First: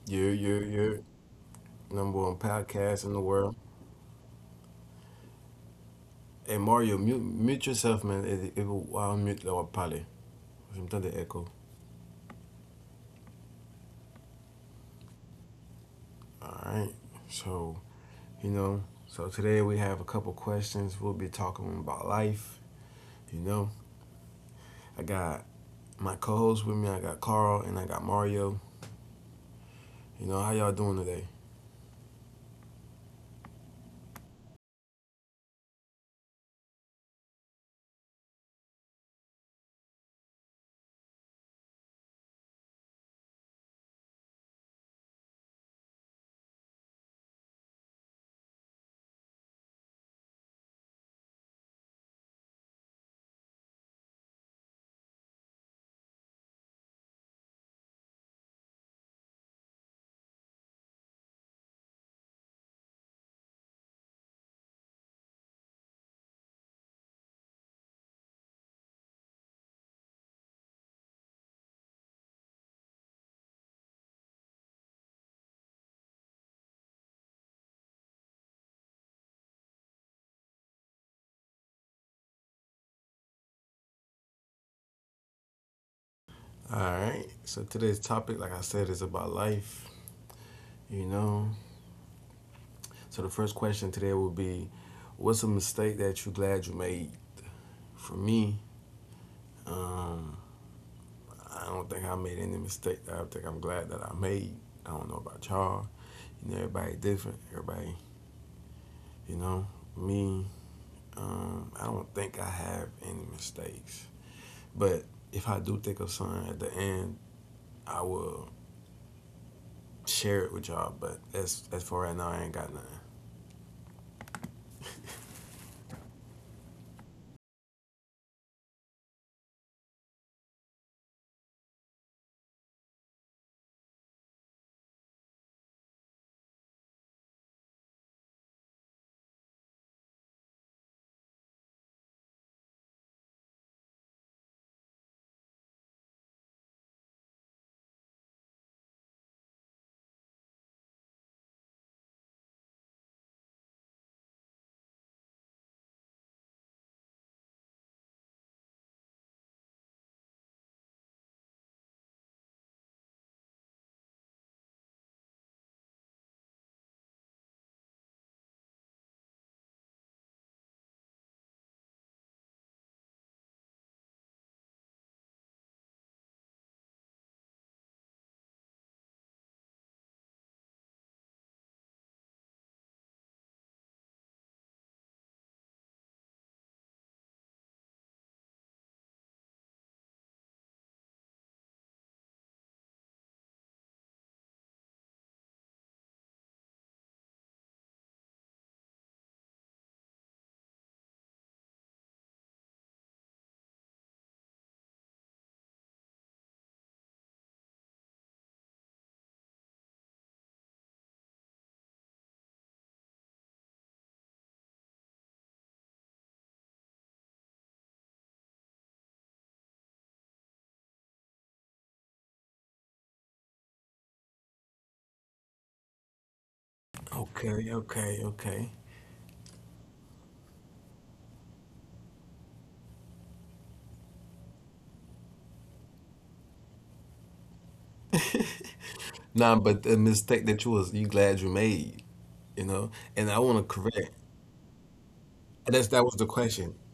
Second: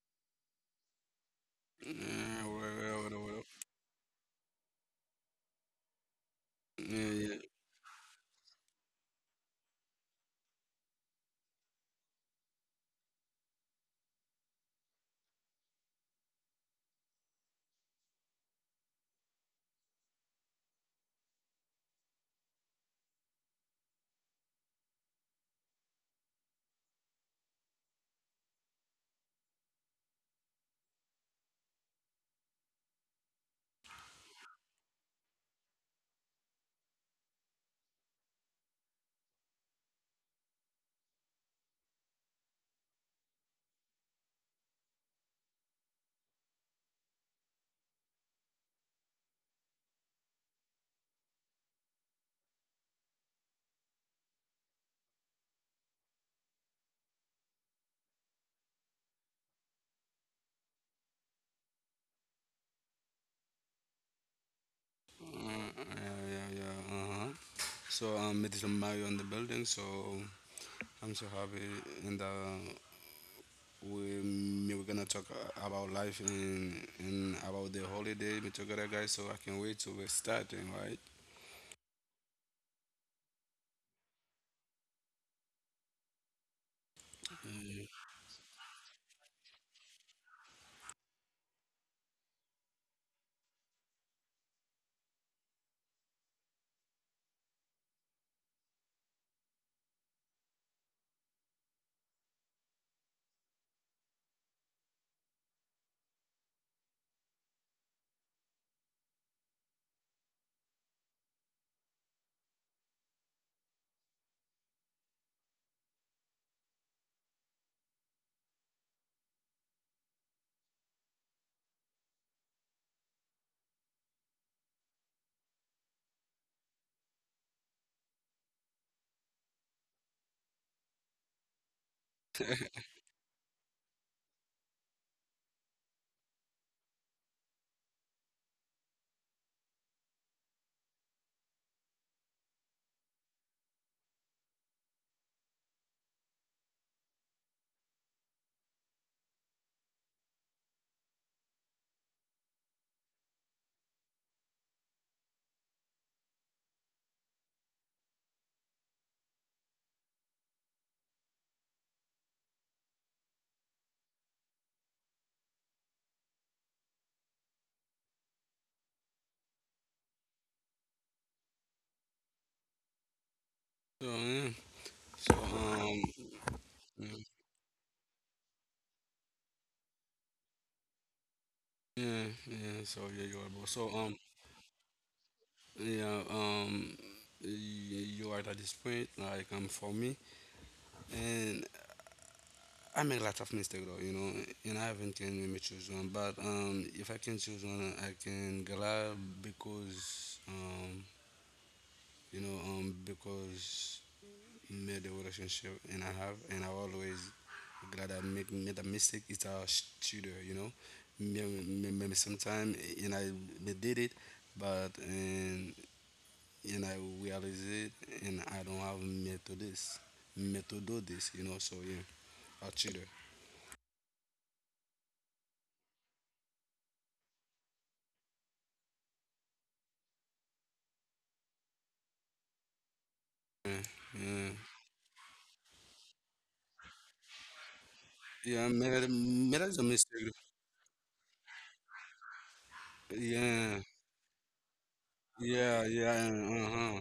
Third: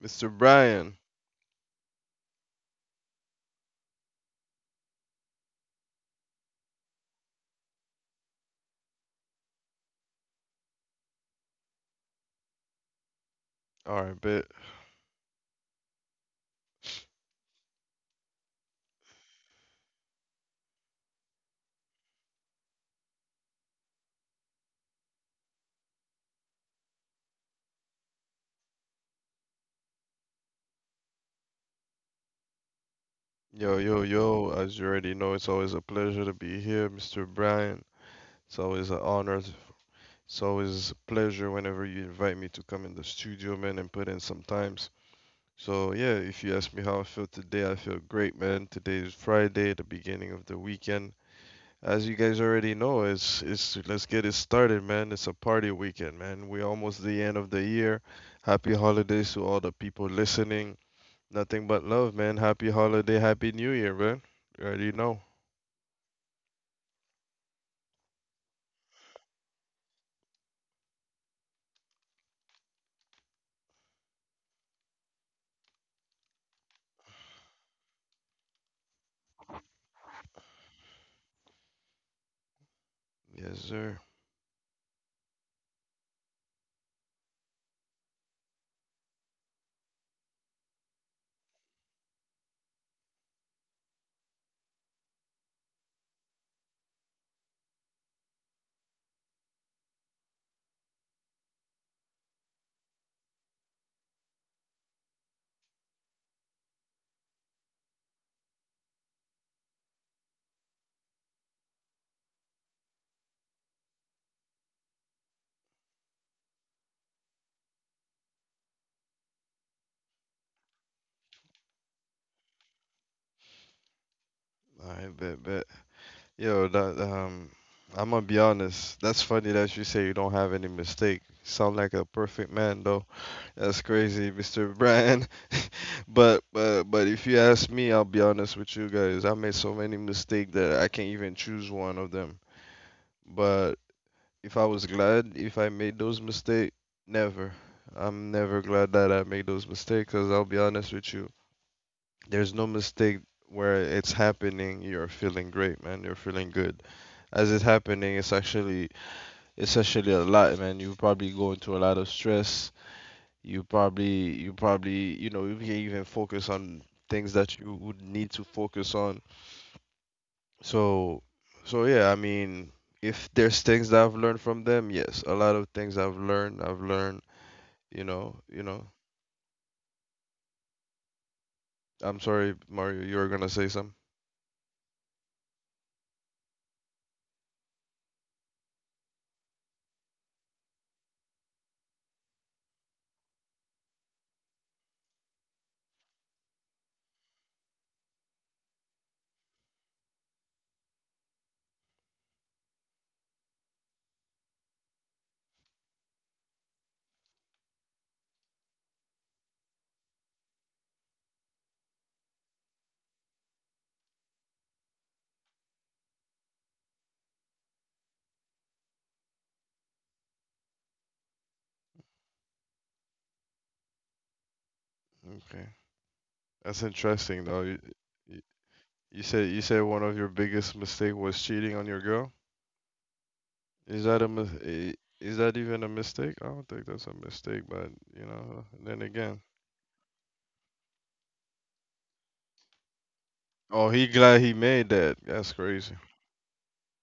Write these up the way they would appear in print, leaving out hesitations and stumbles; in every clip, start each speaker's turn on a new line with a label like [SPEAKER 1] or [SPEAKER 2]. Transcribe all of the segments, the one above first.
[SPEAKER 1] Mr.
[SPEAKER 2] You're you're
[SPEAKER 1] Brian.
[SPEAKER 2] you're number one
[SPEAKER 3] Yeah, well, well,
[SPEAKER 2] podcast in the
[SPEAKER 3] well, well.
[SPEAKER 2] world. Hey Mario,
[SPEAKER 3] Yeah,
[SPEAKER 2] mute
[SPEAKER 3] yeah,
[SPEAKER 2] mute yourself, man. It will I'll mute or probably sometimes the echo.
[SPEAKER 1] All right, bet.
[SPEAKER 2] All right. So you know. So today we have a couple questions. We'll be talking about life. You know, I got my co-host with me. I got Carl and I got Mario. You know, how y'all doing today?
[SPEAKER 1] Yo, yo, yo. As you already know, it's always a pleasure to be here, Mr. Brian. It's always an honor. It's always a pleasure whenever you invite me to come in the studio, man, and put in some times. So, yeah, if you ask me how I feel today, I feel great, man. Today is Friday, the beginning of the weekend. As you guys already know, it's let's get it started, man. It's a party weekend, man. We're almost the end of the year. Happy holidays to all the people listening. Nothing but love, man. Happy holiday, happy new year, man. You already know.
[SPEAKER 3] yeah, yeah, yeah, uh-huh. So it is Mario on the building. So I'm so happy, and we we're gonna talk about life and about the holiday. Me together, guys. So I can wait till we're starting, right?
[SPEAKER 1] Yes, sir.
[SPEAKER 2] All right. So
[SPEAKER 3] Mm.
[SPEAKER 2] today's topic, like I said, is about life. You know. So the first question today will be, what's a mistake that you glad you made? For me, um, I don't think I made any mistake that I think I'm glad that I made. I don't know about y'all. You know, everybody different. Everybody, you know, me. I don't think I have any mistakes. But if I do think of something at the end, I will share it with y'all. But as for right now, I ain't got nothing.
[SPEAKER 1] I bet, bet. Yo, that I'm gonna be honest. That's funny that you say you don't have any mistake. Sound like a perfect man, though. That's crazy, Mr. Brand. But if you ask me, I'll be honest with you guys. I made so many mistakes that I can't even choose one of them. But if I was glad if I made those mistakes, never. I'm never glad that I made those mistakes because I'll be honest with you. There's no mistake where it's happening. You're feeling great, man. You're feeling good. As it's happening, it's actually a lot, man. You're probably going through a lot of stress. You probably, you know, you can even focus on things that you would need to focus on. So, so yeah, I mean, if there's things that
[SPEAKER 3] So
[SPEAKER 1] I've learned
[SPEAKER 3] yeah,
[SPEAKER 1] from them, yes, a
[SPEAKER 3] so
[SPEAKER 1] lot of things I've learned, I've
[SPEAKER 3] yeah,
[SPEAKER 1] learned, you know. I'm
[SPEAKER 3] yeah,
[SPEAKER 1] sorry,
[SPEAKER 3] yeah, so
[SPEAKER 1] Mario, you
[SPEAKER 3] yeah,
[SPEAKER 1] were
[SPEAKER 3] you
[SPEAKER 1] gonna
[SPEAKER 3] are
[SPEAKER 1] say
[SPEAKER 3] both. So
[SPEAKER 1] something.
[SPEAKER 3] yeah, y- you are at this point, like for me, and I make a lot of mistake though, you know, and I haven't can let me choose one. But if I can choose one, I can Gala because you know because made the relationship and I have and I always glad I make made a mistake. It's a shooter, you know. Maybe, sometime and I they did it, but and I realize it and I don't have me to this, me to do this, you know. So yeah, a cheater.
[SPEAKER 1] Okay, that's interesting though.
[SPEAKER 2] Okay, okay,
[SPEAKER 1] You
[SPEAKER 2] okay.
[SPEAKER 1] you said you said one of your biggest mistake was cheating on your girl.
[SPEAKER 3] Yeah,
[SPEAKER 1] Is that
[SPEAKER 3] yeah.
[SPEAKER 1] is that even a mistake? I don't think that's a mistake, but you know,
[SPEAKER 3] Yeah,
[SPEAKER 1] then
[SPEAKER 3] mera,
[SPEAKER 1] again.
[SPEAKER 2] Nah,
[SPEAKER 3] mera is a
[SPEAKER 2] but the
[SPEAKER 3] mistake.
[SPEAKER 2] mistake that you glad you made, you know, and I want to
[SPEAKER 3] Yeah,
[SPEAKER 1] Oh, he
[SPEAKER 2] correct.
[SPEAKER 1] glad he made that. That's
[SPEAKER 3] yeah,
[SPEAKER 1] crazy.
[SPEAKER 2] That's that was
[SPEAKER 3] yeah,
[SPEAKER 2] the question.
[SPEAKER 3] uh-huh.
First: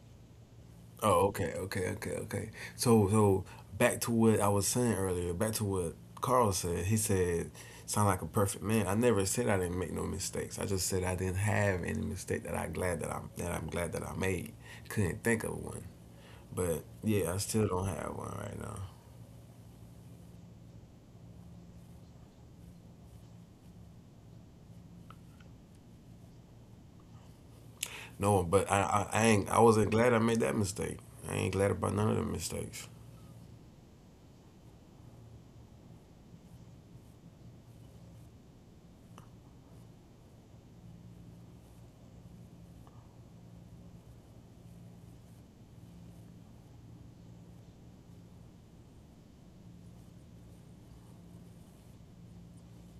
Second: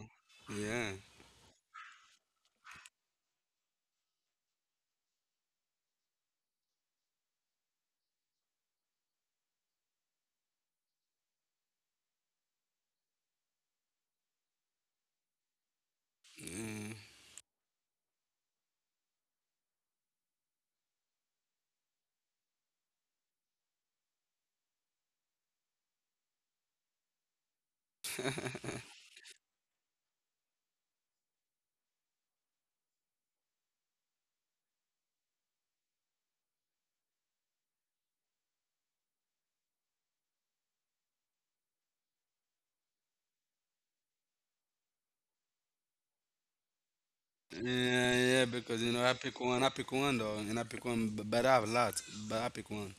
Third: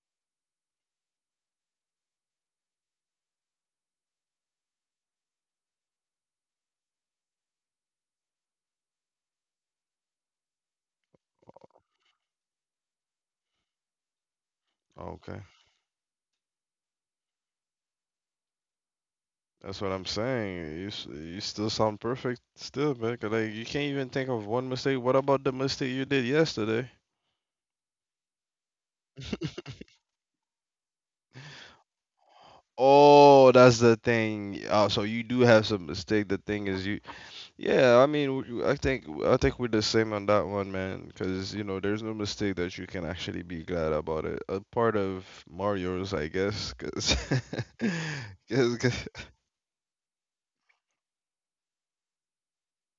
[SPEAKER 3] Yeah.
[SPEAKER 2] Oh, okay, okay, okay, okay. So back to what I was saying earlier. Back to what Carl said. He said, "Sound like a perfect man." I never said I didn't make no mistakes. I just said I didn't have any mistake that I glad that I'm glad that I made. Couldn't
[SPEAKER 1] Okay,
[SPEAKER 2] think of one, but
[SPEAKER 3] Yeah.
[SPEAKER 2] yeah, I still don't have one right now.
[SPEAKER 1] that's what I'm saying. You still sound perfect still, man, 'cause, like you can't even think of one mistake. What about the mistake you did yesterday?
[SPEAKER 2] No but I, I, I ain't. I wasn't glad I made that mistake. I ain't glad about none of the mistakes.
[SPEAKER 1] Oh, that's the thing. Oh, so you do have some mistake. The thing is, you. Yeah, I mean, I think we're the same on that one, man. Because you know, there's no mistake that you can actually be glad about it. A part of Mario's, I guess,
[SPEAKER 3] Yeah, yeah, because you
[SPEAKER 1] because
[SPEAKER 3] know I pick one though, and I pick one, but I have a lot, but I pick one.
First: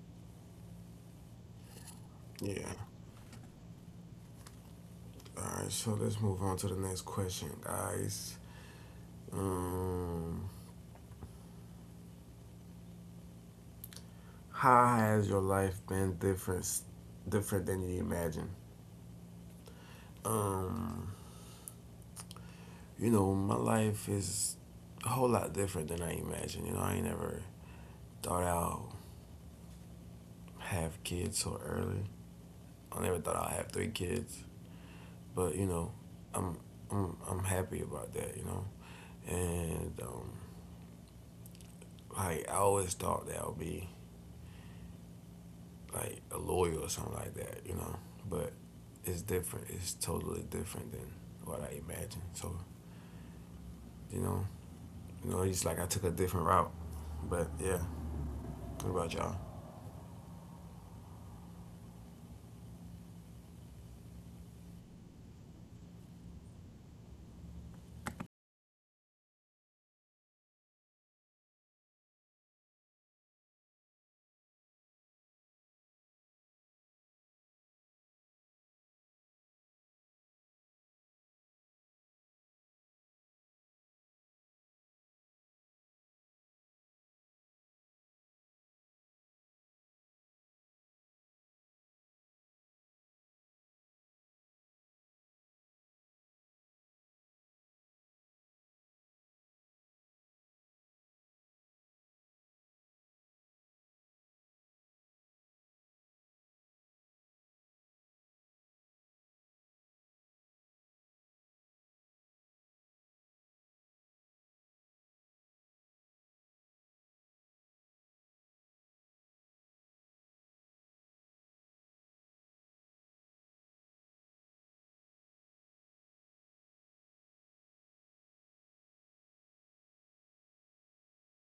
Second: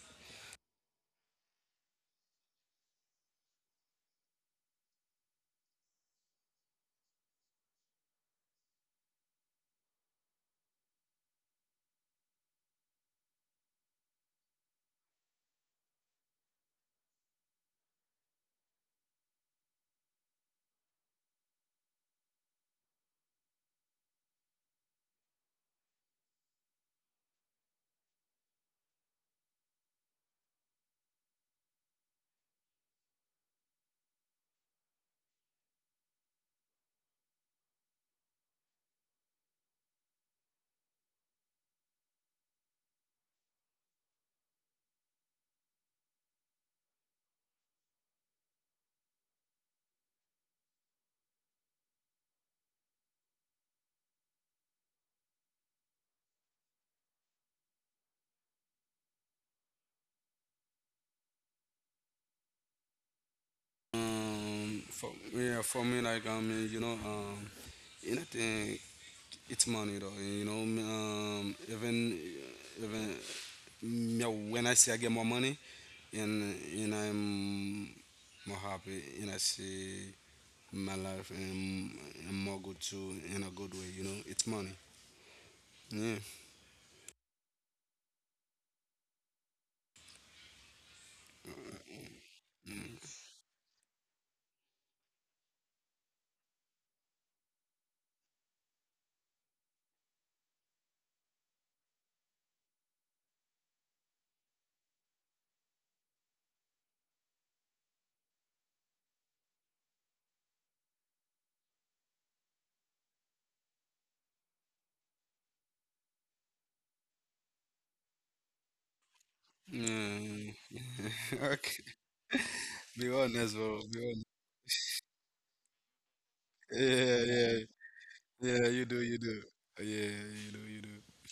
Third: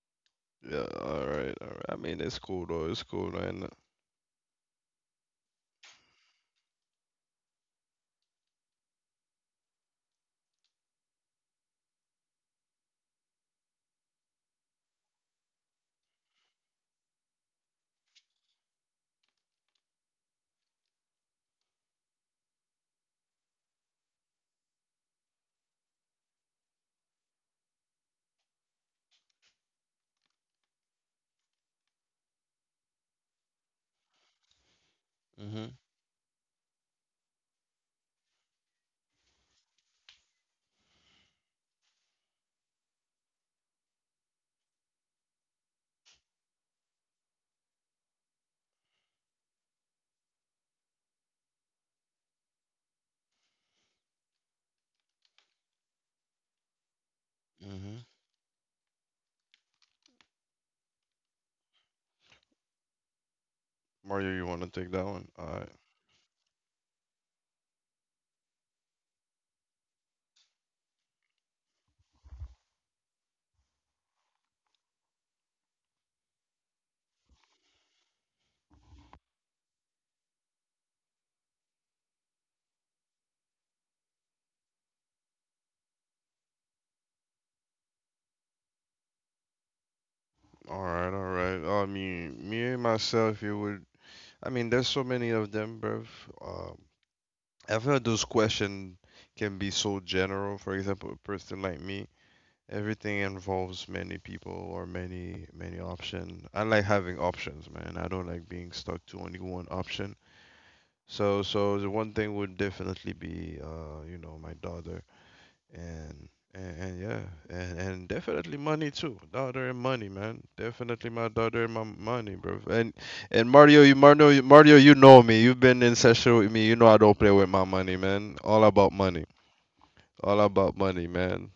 [SPEAKER 1] Yeah, all right, all right. I mean, it's cool
[SPEAKER 2] Yeah.
[SPEAKER 1] though. It's cool, man.
[SPEAKER 2] All right. So let's move on to the next question, guys. Um. How has your life been different, different than you imagine? Um, you know, my life is a whole lot different than I imagined. You know, I ain't never thought I'll have kids so early. I never thought I'll have three kids, but you
[SPEAKER 1] hmm
[SPEAKER 2] know, I'm I'm happy about that. You know, and like I always thought that I'll be like a lawyer or something like that. You know, but it's different. It's totally different than what I imagined. So you know, he's like I took a different route. But yeah,
[SPEAKER 1] hmm
[SPEAKER 2] what about y'all?
[SPEAKER 1] Mario, you want to take that
[SPEAKER 3] For
[SPEAKER 1] one? All
[SPEAKER 3] yeah,
[SPEAKER 1] right.
[SPEAKER 3] for me like I mean you know anything it's money though you know me, even even me when I see I get more money and I'm more happy and I see my life and more good too in a good way. You know, it's money. Yeah.
[SPEAKER 1] All right, all right. I mean, me and myself, it would. I mean, there's so many of them, bruv. Um, I feel those questions can be so general. For example, a person like me, everything involves many people or many options. I like having options, man. I don't like being stuck to only one option. So the one thing would definitely be, you know, my daughter. and and yeah, and definitely money too. Daughter and money, man.
[SPEAKER 3] Mm, yeah.
[SPEAKER 1] Definitely my daughter and
[SPEAKER 3] okay.
[SPEAKER 1] my money, bro.
[SPEAKER 3] Be
[SPEAKER 1] And
[SPEAKER 3] honest,
[SPEAKER 1] Mario,
[SPEAKER 3] bro. Be honest.
[SPEAKER 1] Mario, you know me. You've been in session with me. You know
[SPEAKER 3] Yeah,
[SPEAKER 1] I don't play with my
[SPEAKER 3] yeah,
[SPEAKER 1] money, man. All
[SPEAKER 3] yeah.
[SPEAKER 1] about
[SPEAKER 3] You do,
[SPEAKER 1] money.
[SPEAKER 3] you do.
[SPEAKER 1] All
[SPEAKER 3] Yeah, you
[SPEAKER 1] about
[SPEAKER 3] do, you
[SPEAKER 1] money,
[SPEAKER 3] do.
[SPEAKER 1] man.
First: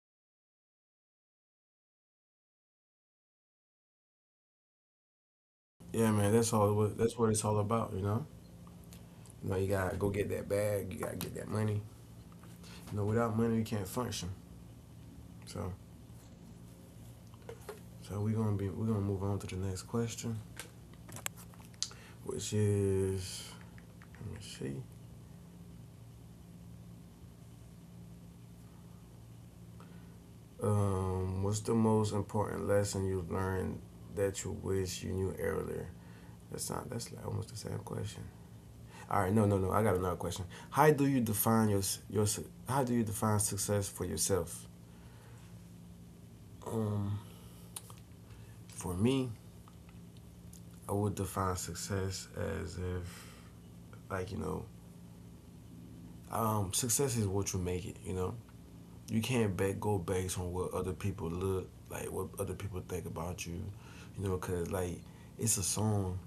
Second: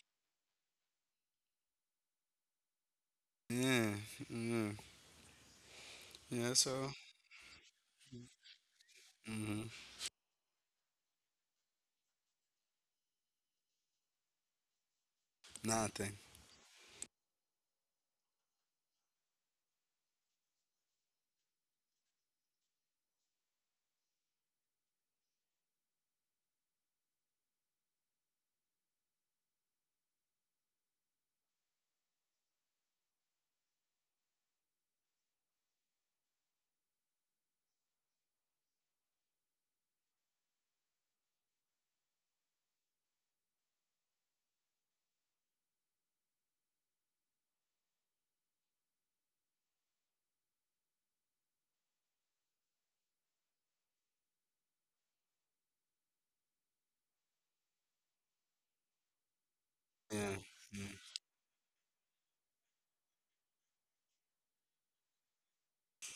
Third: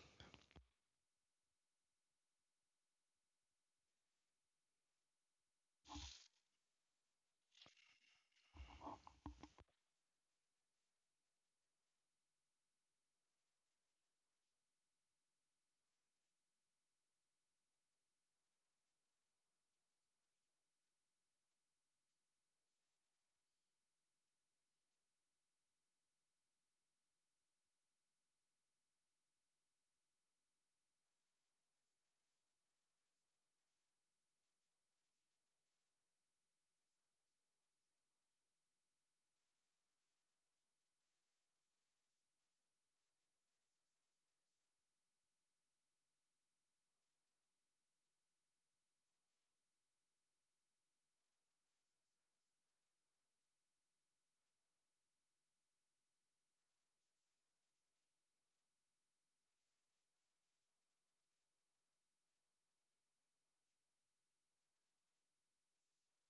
[SPEAKER 3] Yeah, yeah,
[SPEAKER 2] Yeah, man, that's
[SPEAKER 3] yeah.
[SPEAKER 2] all.
[SPEAKER 3] So,
[SPEAKER 2] That's what it's all about. You know, you
[SPEAKER 3] mm-hmm.
[SPEAKER 2] gotta go get that bag. You gotta get that money. You know, without money, you can't function. So,
[SPEAKER 3] Nothing.
[SPEAKER 2] so we gonna move on to the next question, which is let me see. What's the most important lesson you learned that you wish you knew earlier? That's not. That's like almost the same question. All right, no, no, no. I got another question. How do you define your your? s- How do you define success for yourself? Um, for me, I would define success as if, like, you know, success is what you make it. You know, you can't ba go
[SPEAKER 3] Yeah,
[SPEAKER 2] based
[SPEAKER 3] yeah,
[SPEAKER 2] on what other
[SPEAKER 3] yeah.
[SPEAKER 2] people look like, what other people think about you. You know, cause like it's a song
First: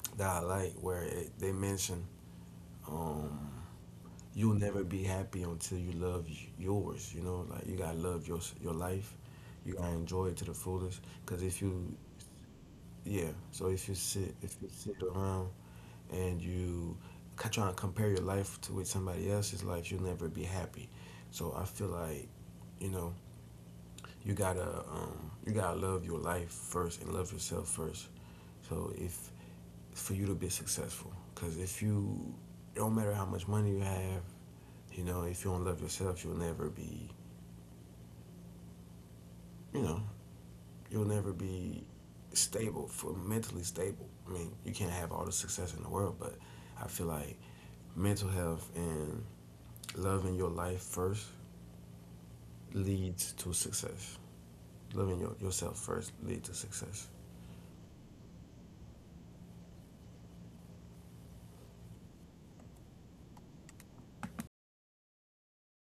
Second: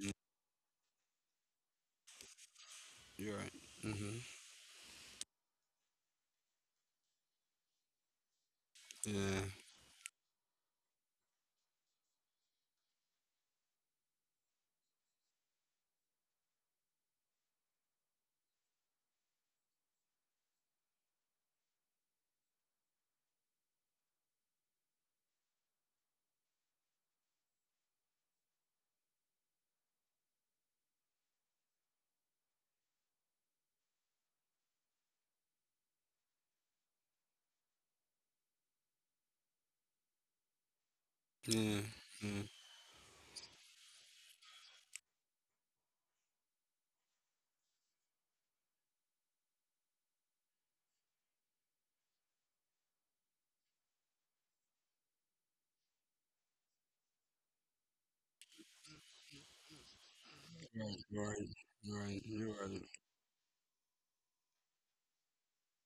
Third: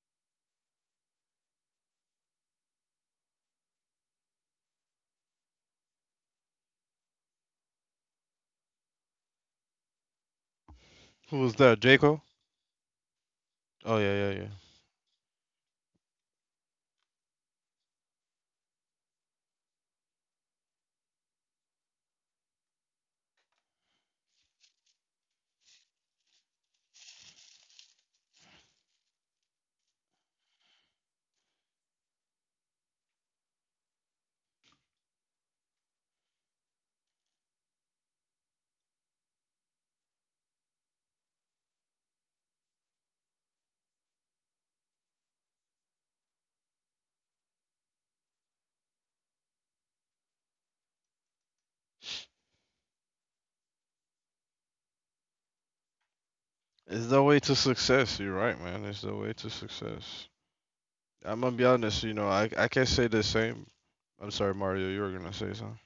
[SPEAKER 3] Mm-hmm.
[SPEAKER 2] that I like where they mention,
[SPEAKER 3] You're
[SPEAKER 2] um,
[SPEAKER 3] right. Mm-hmm.
[SPEAKER 2] you'll never be happy until you love yours. You know, like you gotta love your life.
[SPEAKER 3] Yeah,
[SPEAKER 2] You gotta enjoy it to the fullest. Cause
[SPEAKER 1] Who's
[SPEAKER 2] if
[SPEAKER 1] that,
[SPEAKER 2] you,
[SPEAKER 1] Jaco?
[SPEAKER 2] yeah, so
[SPEAKER 1] Oh, yeah, yeah, yeah.
[SPEAKER 2] if you sit around and you trying to compare your life to with somebody else's life, you'll never be happy. So I feel like, you know, you gotta love your life first and love yourself first. So if for you to be successful, because if you it don't matter how much money you have, you know, if you don't love yourself, you know, you'll never
[SPEAKER 3] yeah,
[SPEAKER 2] be
[SPEAKER 3] yeah.
[SPEAKER 2] stable for mentally stable. I mean, you can't have all the success in the world, but I feel like mental health and loving your life first leads to success. Loving yourself first leads to
[SPEAKER 1] It's
[SPEAKER 2] success.
[SPEAKER 1] the way to success. You're right, man. It's the way to success.
[SPEAKER 3] Right, you're
[SPEAKER 1] I'm
[SPEAKER 3] right,
[SPEAKER 1] gonna be
[SPEAKER 3] you're
[SPEAKER 1] honest. You
[SPEAKER 3] right,
[SPEAKER 1] know,
[SPEAKER 3] you're
[SPEAKER 1] I
[SPEAKER 3] right.
[SPEAKER 1] can't say the same. I'm sorry, Mario. You were gonna say something.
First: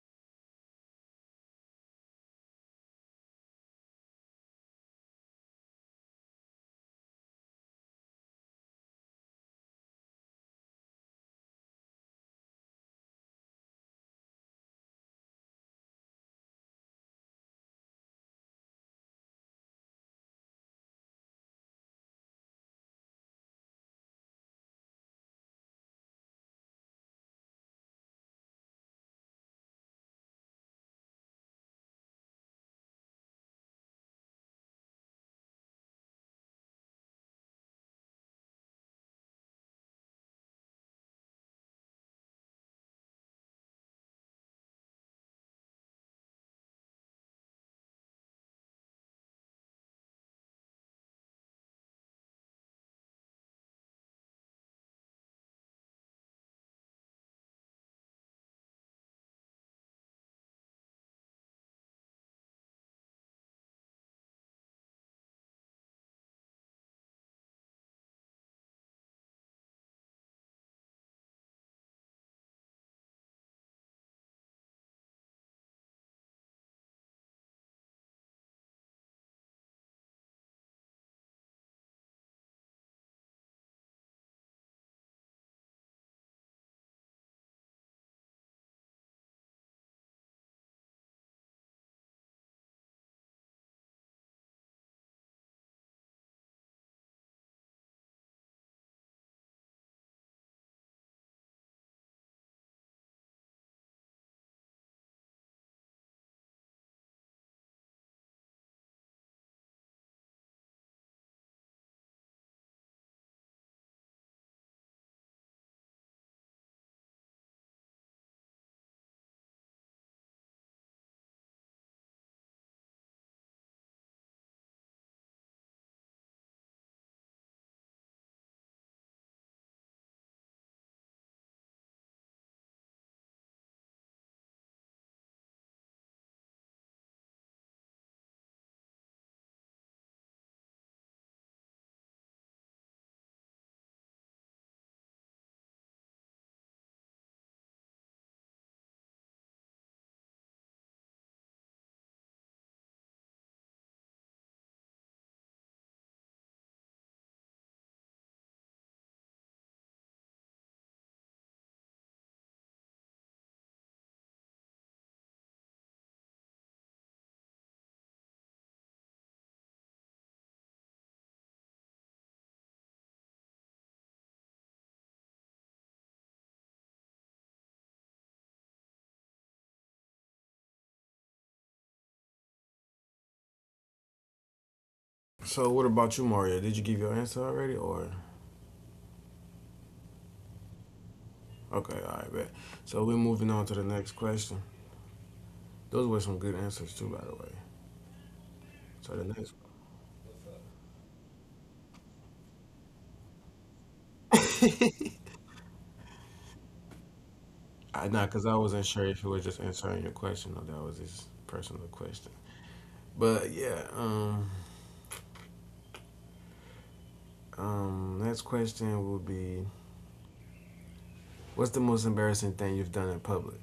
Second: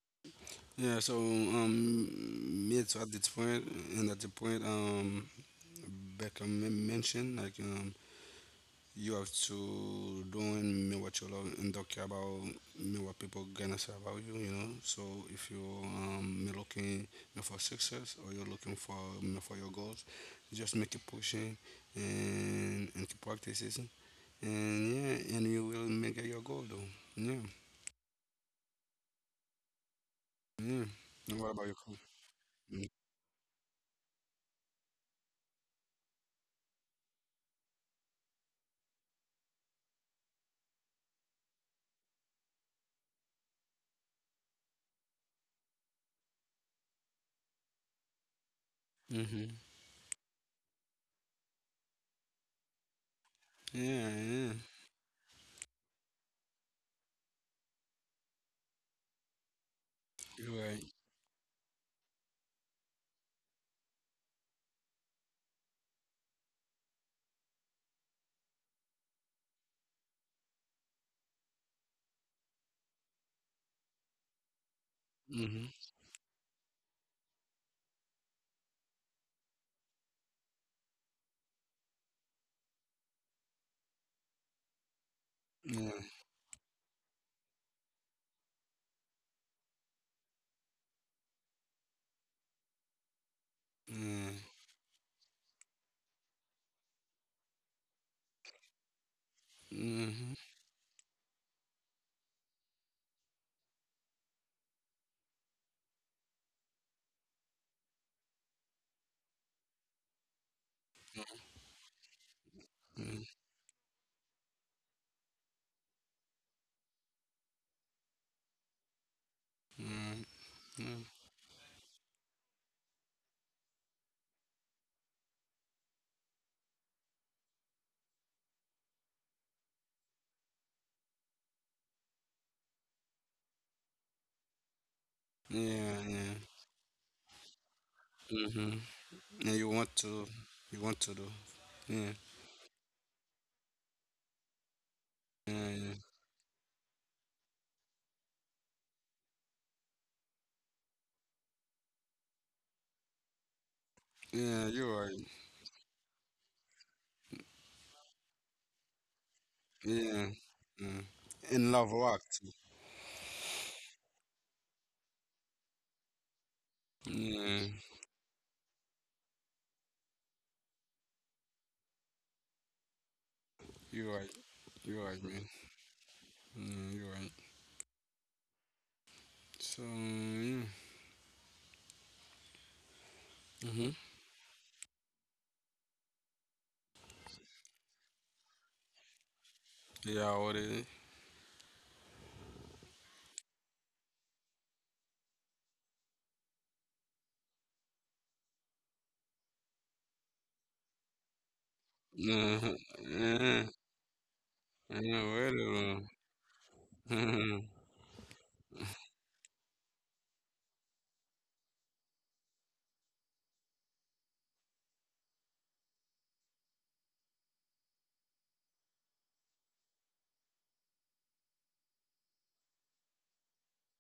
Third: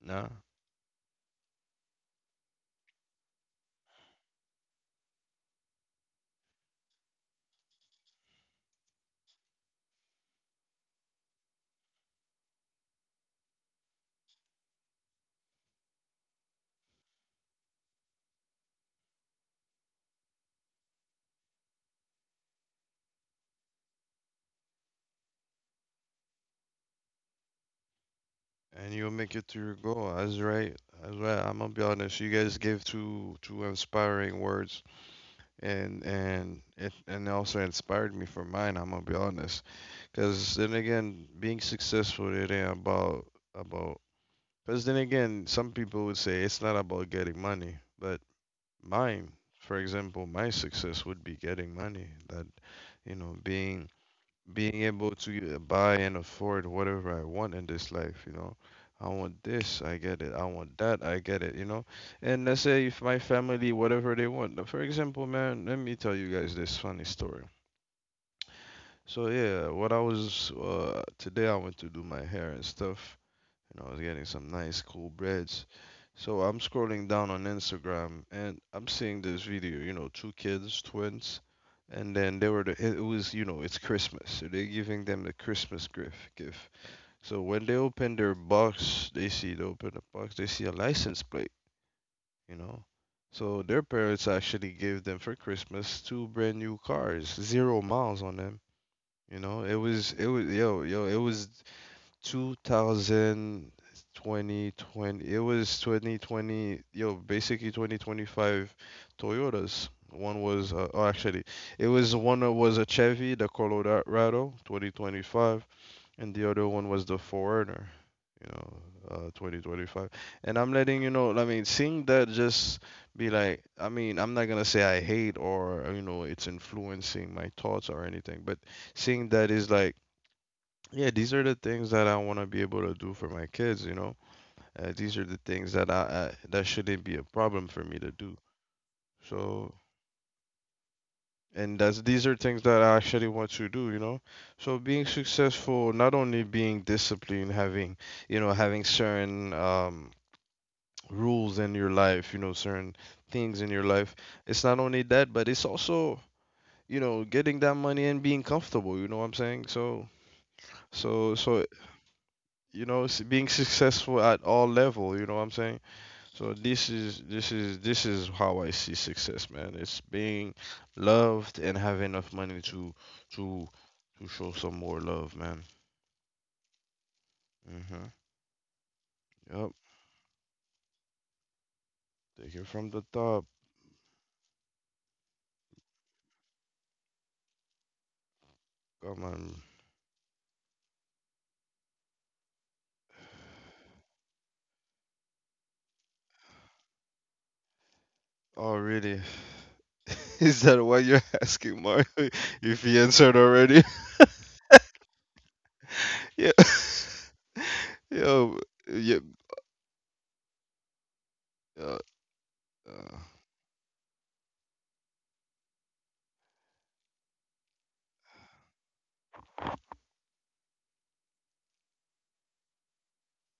[SPEAKER 1] Nah.
[SPEAKER 3] Yeah. So, me too at this point, and at the point, Beckham mentioned, like you have to doing me what you love and don't care about me what people gonna say about you, you know. So if you me looking me for success or you're looking for me for your goals, just make it pushing and keep practicing and yeah, and you will make it your goal though. Yeah,
[SPEAKER 1] And you'll make it to your goal. That's right.
[SPEAKER 3] yeah.
[SPEAKER 1] That's right.
[SPEAKER 3] And what
[SPEAKER 1] I'm
[SPEAKER 3] about
[SPEAKER 1] gonna
[SPEAKER 3] your
[SPEAKER 1] be
[SPEAKER 3] goal?
[SPEAKER 1] honest. You guys give two inspiring words, and it and also inspired me for mine. I'm gonna be honest, because then again, being successful it ain't about about. Because then again, some people would say it's not about getting money, but mine,
[SPEAKER 3] Mm-hmm.
[SPEAKER 1] for example, my success would be getting money. That you know, being
[SPEAKER 3] Yeah, yeah.
[SPEAKER 1] being able to buy and afford whatever I want in this life, you know. I want this, I get it. I
[SPEAKER 3] You're
[SPEAKER 1] want
[SPEAKER 3] right.
[SPEAKER 1] that, I get it, you know. And let's say if my family, whatever they want. For example, man, let me tell you guys this funny story. So yeah, what I was today I went to do my hair and stuff, you know, I was getting some nice, cool
[SPEAKER 3] Mm-hmm.
[SPEAKER 1] breads. So I'm scrolling down on Instagram and I'm seeing this video, you know, two kids, twins, and then it was, you know, it's Christmas, so they're giving them the Christmas
[SPEAKER 3] Yeah,
[SPEAKER 1] gift gift. So when they open the box, they see a license plate, you know. So their parents
[SPEAKER 3] yeah.
[SPEAKER 1] actually gave them for Christmas two brand new cars, 0 miles on them. You know, it was it
[SPEAKER 3] Mm-hmm.
[SPEAKER 1] was yo it was 2020, 20, twenty, it was 2020, yo, basically 2025 Toyotas. One was, oh, actually, it was one that was a
[SPEAKER 3] Yeah,
[SPEAKER 1] Chevy, the Colorado 2025, and the other one was the Foreigner, you know,
[SPEAKER 3] yeah,
[SPEAKER 1] 2025. And I'm
[SPEAKER 3] yeah.
[SPEAKER 1] letting you know, I mean, seeing that just be like, I mean, I'm not gonna say I hate or, you know, it's influencing my thoughts or anything, but seeing that is like, yeah, these are the things that I want to be able to do for my kids, you know. These are the things
[SPEAKER 3] Yeah,
[SPEAKER 1] that
[SPEAKER 3] yeah.
[SPEAKER 1] I that shouldn't be a problem for me to do.
[SPEAKER 3] Mm-hmm. And
[SPEAKER 1] So,
[SPEAKER 3] you want to do.
[SPEAKER 1] and
[SPEAKER 3] Yeah,
[SPEAKER 1] that's these are things that I actually want to do, you know. So being
[SPEAKER 3] yeah, yeah.
[SPEAKER 1] successful, not only being disciplined, having, you know, having certain rules in your life, you know, certain things in your life.
[SPEAKER 3] Yeah, you're
[SPEAKER 1] It's not
[SPEAKER 3] right.
[SPEAKER 1] only that, but it's also, you know, getting that money and being comfortable, you know what I'm saying?
[SPEAKER 3] Yeah,
[SPEAKER 1] So,
[SPEAKER 3] yeah.
[SPEAKER 1] so,
[SPEAKER 3] In love
[SPEAKER 1] so
[SPEAKER 3] rock too.
[SPEAKER 1] you know being successful at all level, you know what I'm saying. So this is
[SPEAKER 3] Yeah,
[SPEAKER 1] this is this is how I see success, man. It's being loved and having enough money to to
[SPEAKER 3] you're right.
[SPEAKER 1] to show
[SPEAKER 3] You're
[SPEAKER 1] some
[SPEAKER 3] right,
[SPEAKER 1] more
[SPEAKER 3] man.
[SPEAKER 1] love, man.
[SPEAKER 3] Yeah, you're right.
[SPEAKER 1] Mhm.
[SPEAKER 3] So,
[SPEAKER 1] Yep.
[SPEAKER 3] yeah.
[SPEAKER 1] Take it from the top.
[SPEAKER 3] Mm-hmm.
[SPEAKER 2] So, what about you, Mario? Did you give your answer already, or
[SPEAKER 1] Come on.
[SPEAKER 3] Yeah, what is it?
[SPEAKER 2] okay, all right, bet. So we're moving on to the next question. Those were some good answers too, by the way.
[SPEAKER 1] Oh,
[SPEAKER 2] So the
[SPEAKER 1] really?
[SPEAKER 2] next,
[SPEAKER 1] Is that why you're asking Mario
[SPEAKER 3] Yeah,
[SPEAKER 1] if he
[SPEAKER 3] yeah,
[SPEAKER 1] answered already?
[SPEAKER 3] yeah, wait
[SPEAKER 1] Yeah.
[SPEAKER 3] a minute.
[SPEAKER 2] I not because I
[SPEAKER 1] Yo,
[SPEAKER 2] wasn't sure if
[SPEAKER 1] yeah.
[SPEAKER 2] you were just answering your question or that was his personal
[SPEAKER 1] uh,
[SPEAKER 2] question.
[SPEAKER 1] uh,
[SPEAKER 2] But yeah, next question will be, what's the most embarrassing thing you've done in public?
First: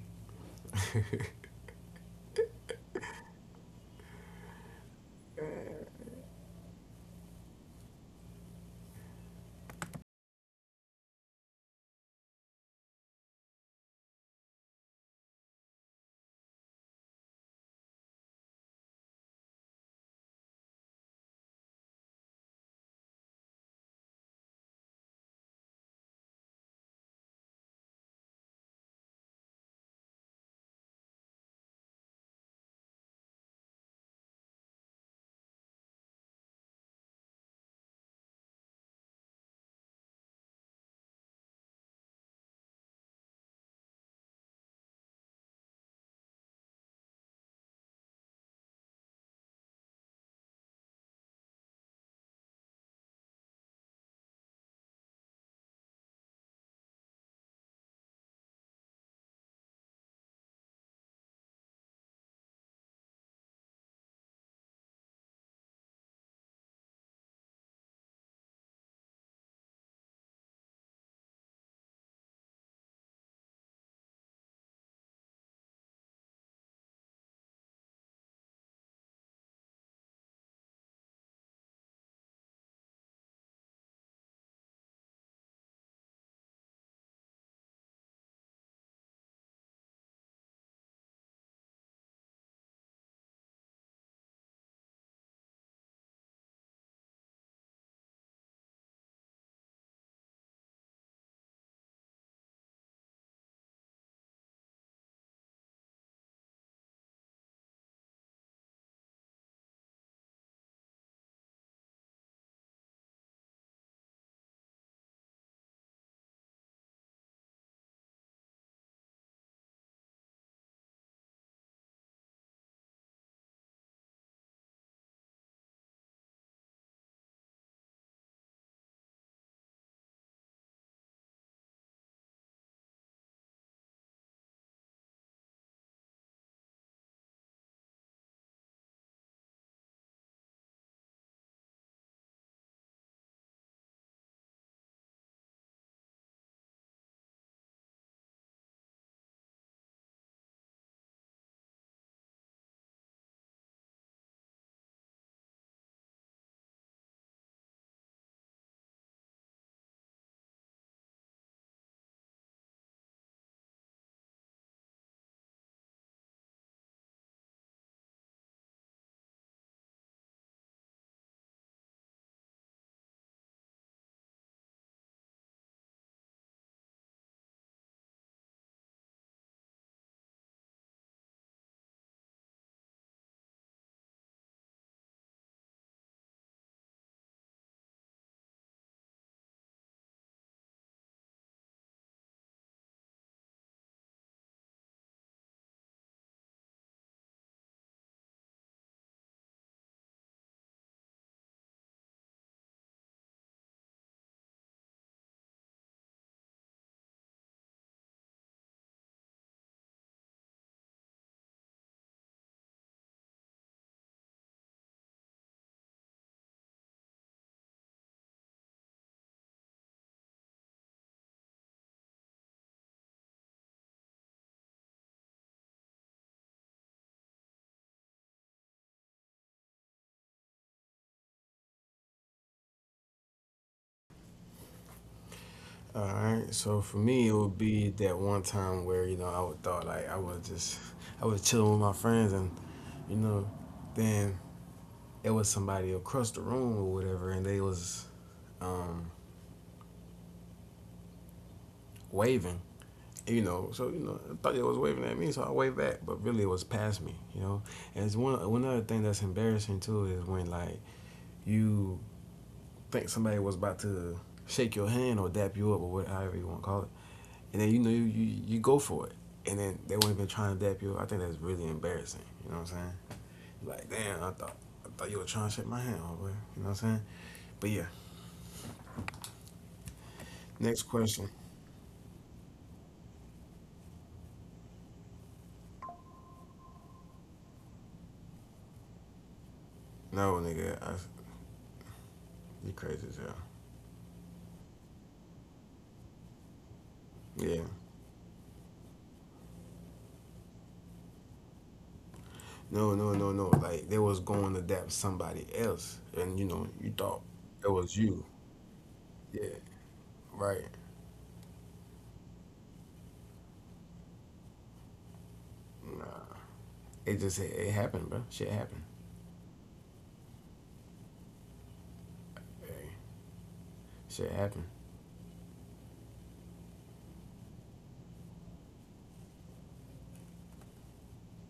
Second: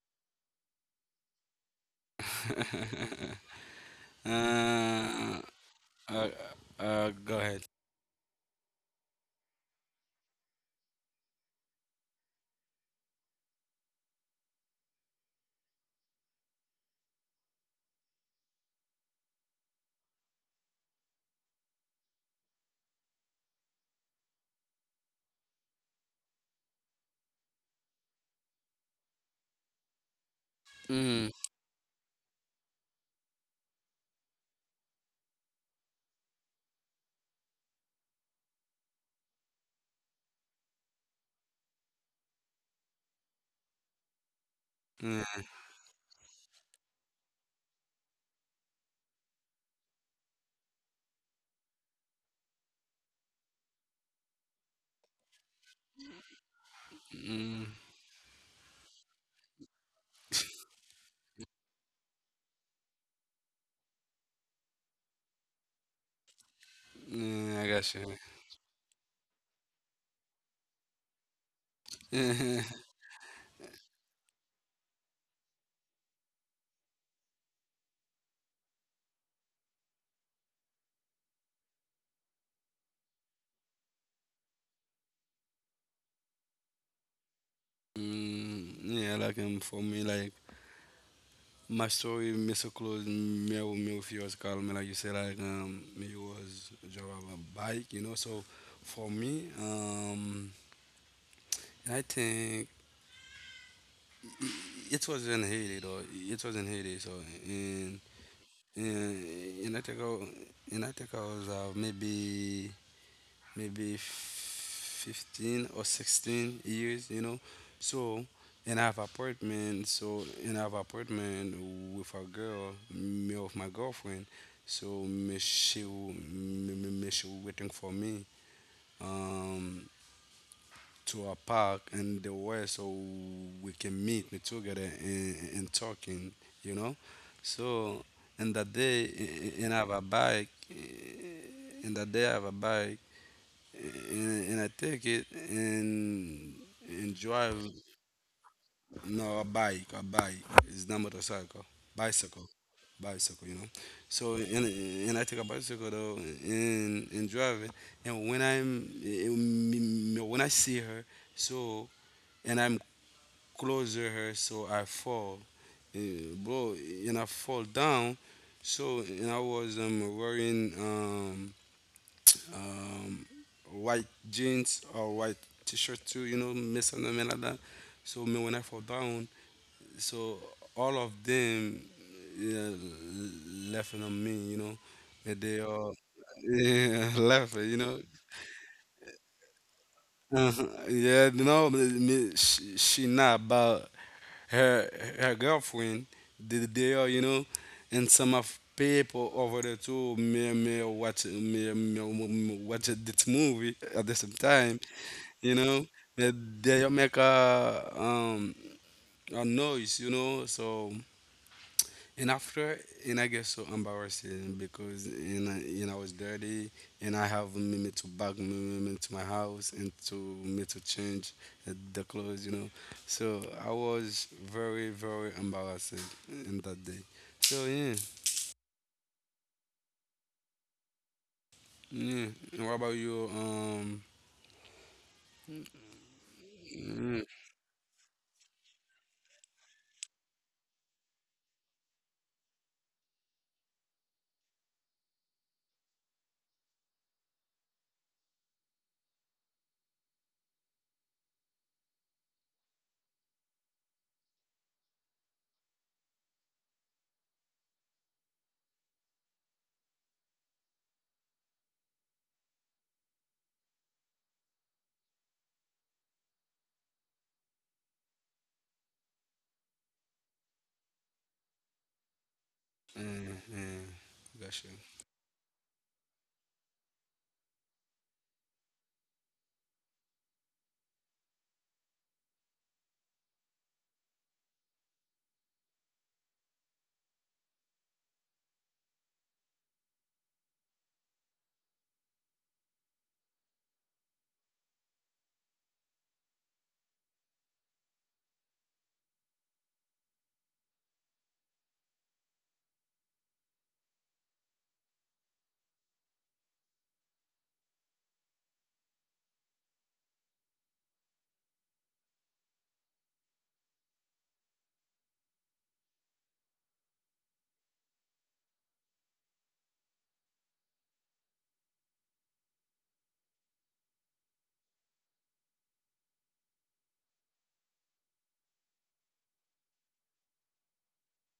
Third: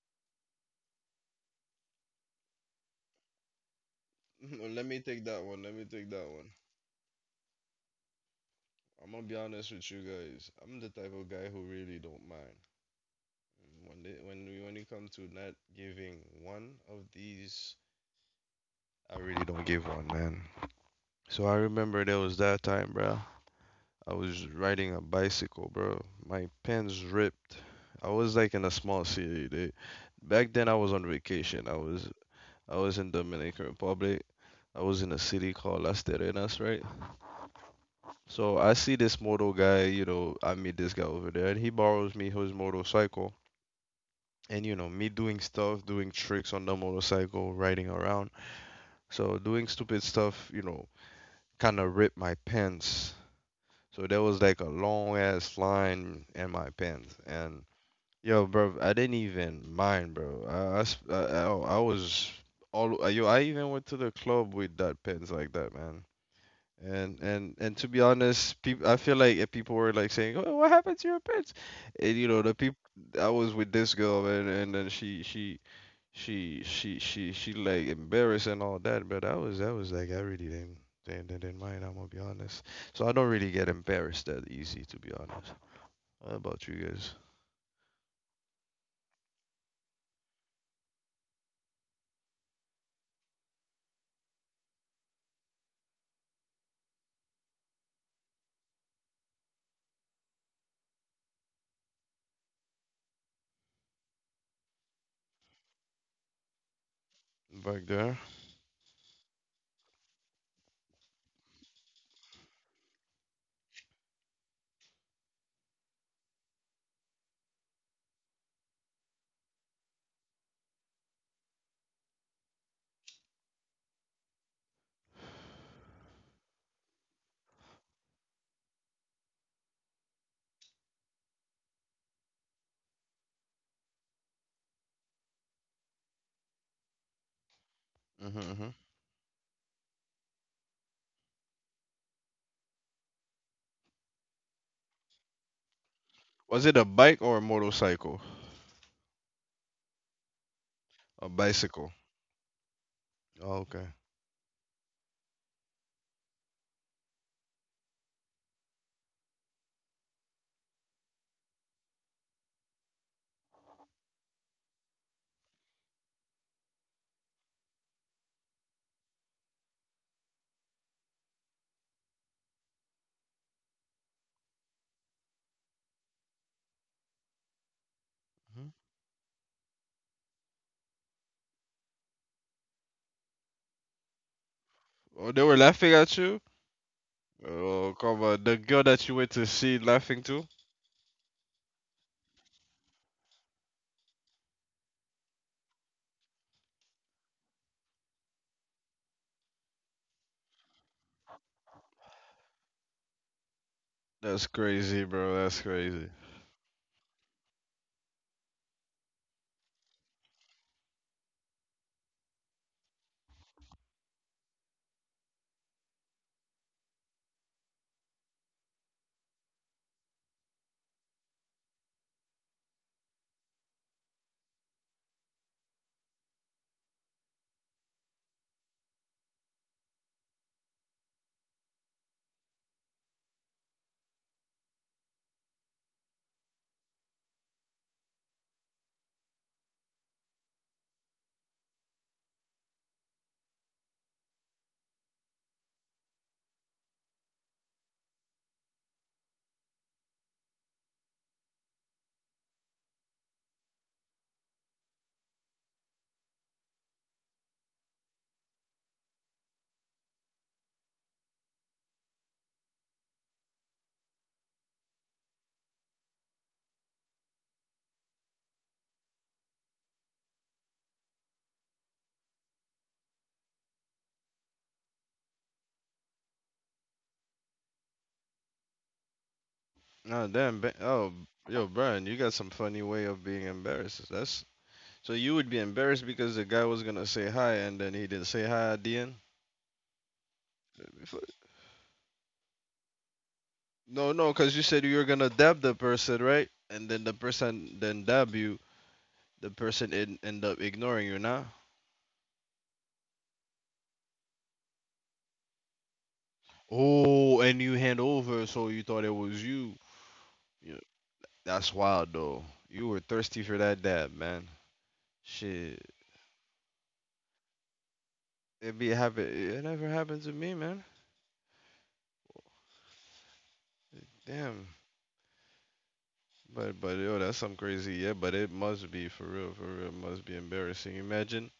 [SPEAKER 1] no,
[SPEAKER 3] uh,
[SPEAKER 1] let me take that.
[SPEAKER 3] uh, go ahead.
[SPEAKER 1] I'm gonna be honest with you guys. I'm the type of guy who really don't mind. When they, when it come to not giving one of these, I really don't give one, man. So I remember there was that time, bro. I was riding a bicycle, bro. My pants ripped. I was like in a small city. They, back then I was on
[SPEAKER 3] Mm,
[SPEAKER 1] vacation. I was in Dominican Republic. I was in a city called Las Terrenas, right? So I see this moto guy, you know, I meet this guy over there, and he borrows me his motorcycle. And you know, me doing
[SPEAKER 3] mm,
[SPEAKER 1] stuff, doing tricks on the motorcycle, riding around. So doing stupid stuff, you know, kind of ripped my pants. So there was like a long ass line in my pants. And
[SPEAKER 3] mm,
[SPEAKER 1] yo, bro, I didn't even mind, bro. I was all, yo, I even went to the club with that pants like that, man. And
[SPEAKER 3] yeah,
[SPEAKER 1] to
[SPEAKER 3] I
[SPEAKER 1] be
[SPEAKER 3] got
[SPEAKER 1] honest, people, I feel like if people were like saying, "Oh, what happened to your pets?" And you know, the people
[SPEAKER 3] you.
[SPEAKER 1] I was with this girl, and then she like embarrassed and all that, but I was like I really didn't mind. I'm gonna be honest. So I don't really get embarrassed that easy, to be honest. What about you guys
[SPEAKER 3] Mm, yeah, like for me, like my story, Mr. Close, me, or me, if you was call me, like you say, like me was drive a bike, you know. So for me, I think it was in Haiti, though. It was in Haiti, so
[SPEAKER 1] back there?
[SPEAKER 3] and and I think and I think I was maybe 15 or 16 years, you know. So, and I have apartment, so, and I have apartment with a girl, me of my girlfriend. So, me, she waiting for me um, to a park and the way so we can meet me together and talking, you know. So,
[SPEAKER 1] hmm
[SPEAKER 3] in
[SPEAKER 1] hmm
[SPEAKER 3] that day, and I have a bike, eh, in that day I have a bike and I take it
[SPEAKER 1] Was it a bike
[SPEAKER 3] and
[SPEAKER 1] or a
[SPEAKER 3] drive
[SPEAKER 1] motorcycle?
[SPEAKER 3] no a bike it's not
[SPEAKER 1] A
[SPEAKER 3] motorcycle
[SPEAKER 1] bicycle.
[SPEAKER 3] bicycle
[SPEAKER 1] Oh,
[SPEAKER 3] bicycle you know
[SPEAKER 1] okay.
[SPEAKER 3] so and I take a bicycle though and drive it and when I see her so and I'm closer her so I fall. Eh, bro and I fall down so and I was wearing um, white jeans or white t-shirt too, you know, miss and them like that. So me when I
[SPEAKER 1] hmm
[SPEAKER 3] fall down, so all of them yeah, laughing on me, you know,
[SPEAKER 1] Oh, they
[SPEAKER 3] and
[SPEAKER 1] were
[SPEAKER 3] they
[SPEAKER 1] laughing
[SPEAKER 3] all
[SPEAKER 1] at you.
[SPEAKER 3] yeah, laughing,
[SPEAKER 1] Oh,
[SPEAKER 3] you know.
[SPEAKER 1] come on. The girl that you went to see laughing too?
[SPEAKER 3] Uh-huh. Yeah, no, me, she not, but her her girlfriend, they are, you know, and some of people over there too, me watch this movie at the same
[SPEAKER 1] That's
[SPEAKER 3] time.
[SPEAKER 1] crazy, bro. That's
[SPEAKER 3] You know
[SPEAKER 1] crazy.
[SPEAKER 3] they make a noise you know so and after and I get so embarrassing because and I was dirty and I have me to bag me to my house and to me to change the clothes you know so I was very very embarrassed in that day so yeah yeah and what about you
[SPEAKER 2] All right, so for me, it
[SPEAKER 3] yeah,
[SPEAKER 2] would be that one time where you know I would thought like I was just I was chilling with my friends and you know then it was somebody across the room or whatever and they was um, waving, you know, so you know I thought they was waving at me so I waved back but really it was past me, you know, and it's one other thing that's embarrassing too is when like you think somebody was about to shake your hand or dap you up or whatever you want to call it, and then you know you go for it, and then they weren't even trying to dap you up. I think that's really embarrassing. You know what I'm saying?
[SPEAKER 3] yeah,
[SPEAKER 2] Like,
[SPEAKER 3] yeah.
[SPEAKER 2] damn,
[SPEAKER 3] Gotcha.
[SPEAKER 2] I thought you were trying to shake my hand, homeboy. You know what I'm saying? But yeah,
[SPEAKER 1] No, damn.
[SPEAKER 2] next
[SPEAKER 1] Oh,
[SPEAKER 2] question.
[SPEAKER 1] yo, Brian, you got some funny way of being embarrassed. That's, so you would be embarrassed because the guy was gonna say hi and then he didn't say hi at the end.
[SPEAKER 2] No, nigga,
[SPEAKER 1] If—
[SPEAKER 2] you crazy as hell.
[SPEAKER 1] No, no, because you said you were gonna dab the person, right? And then the
[SPEAKER 2] Yeah.
[SPEAKER 1] person then dab you. The person end up ignoring you, nah.
[SPEAKER 2] No, no, no, no. Like they was going to dap somebody else, and you know you thought
[SPEAKER 1] Oh, and you
[SPEAKER 2] it
[SPEAKER 1] hand
[SPEAKER 2] was you.
[SPEAKER 1] over, so you thought it was
[SPEAKER 2] Yeah.
[SPEAKER 1] you.
[SPEAKER 2] Right.
[SPEAKER 1] Yeah. That's wild, though. You were thirsty for that dab, man. Shit,
[SPEAKER 2] Nah. It just it happened, bro. Shit
[SPEAKER 1] it be
[SPEAKER 2] happened.
[SPEAKER 1] happen. It never happened to me, man.
[SPEAKER 2] Hey, shit
[SPEAKER 1] Damn.
[SPEAKER 2] happened.
[SPEAKER 1] But yo, that's some crazy. Yeah, but it must be for real. For real, it must be embarrassing. Imagine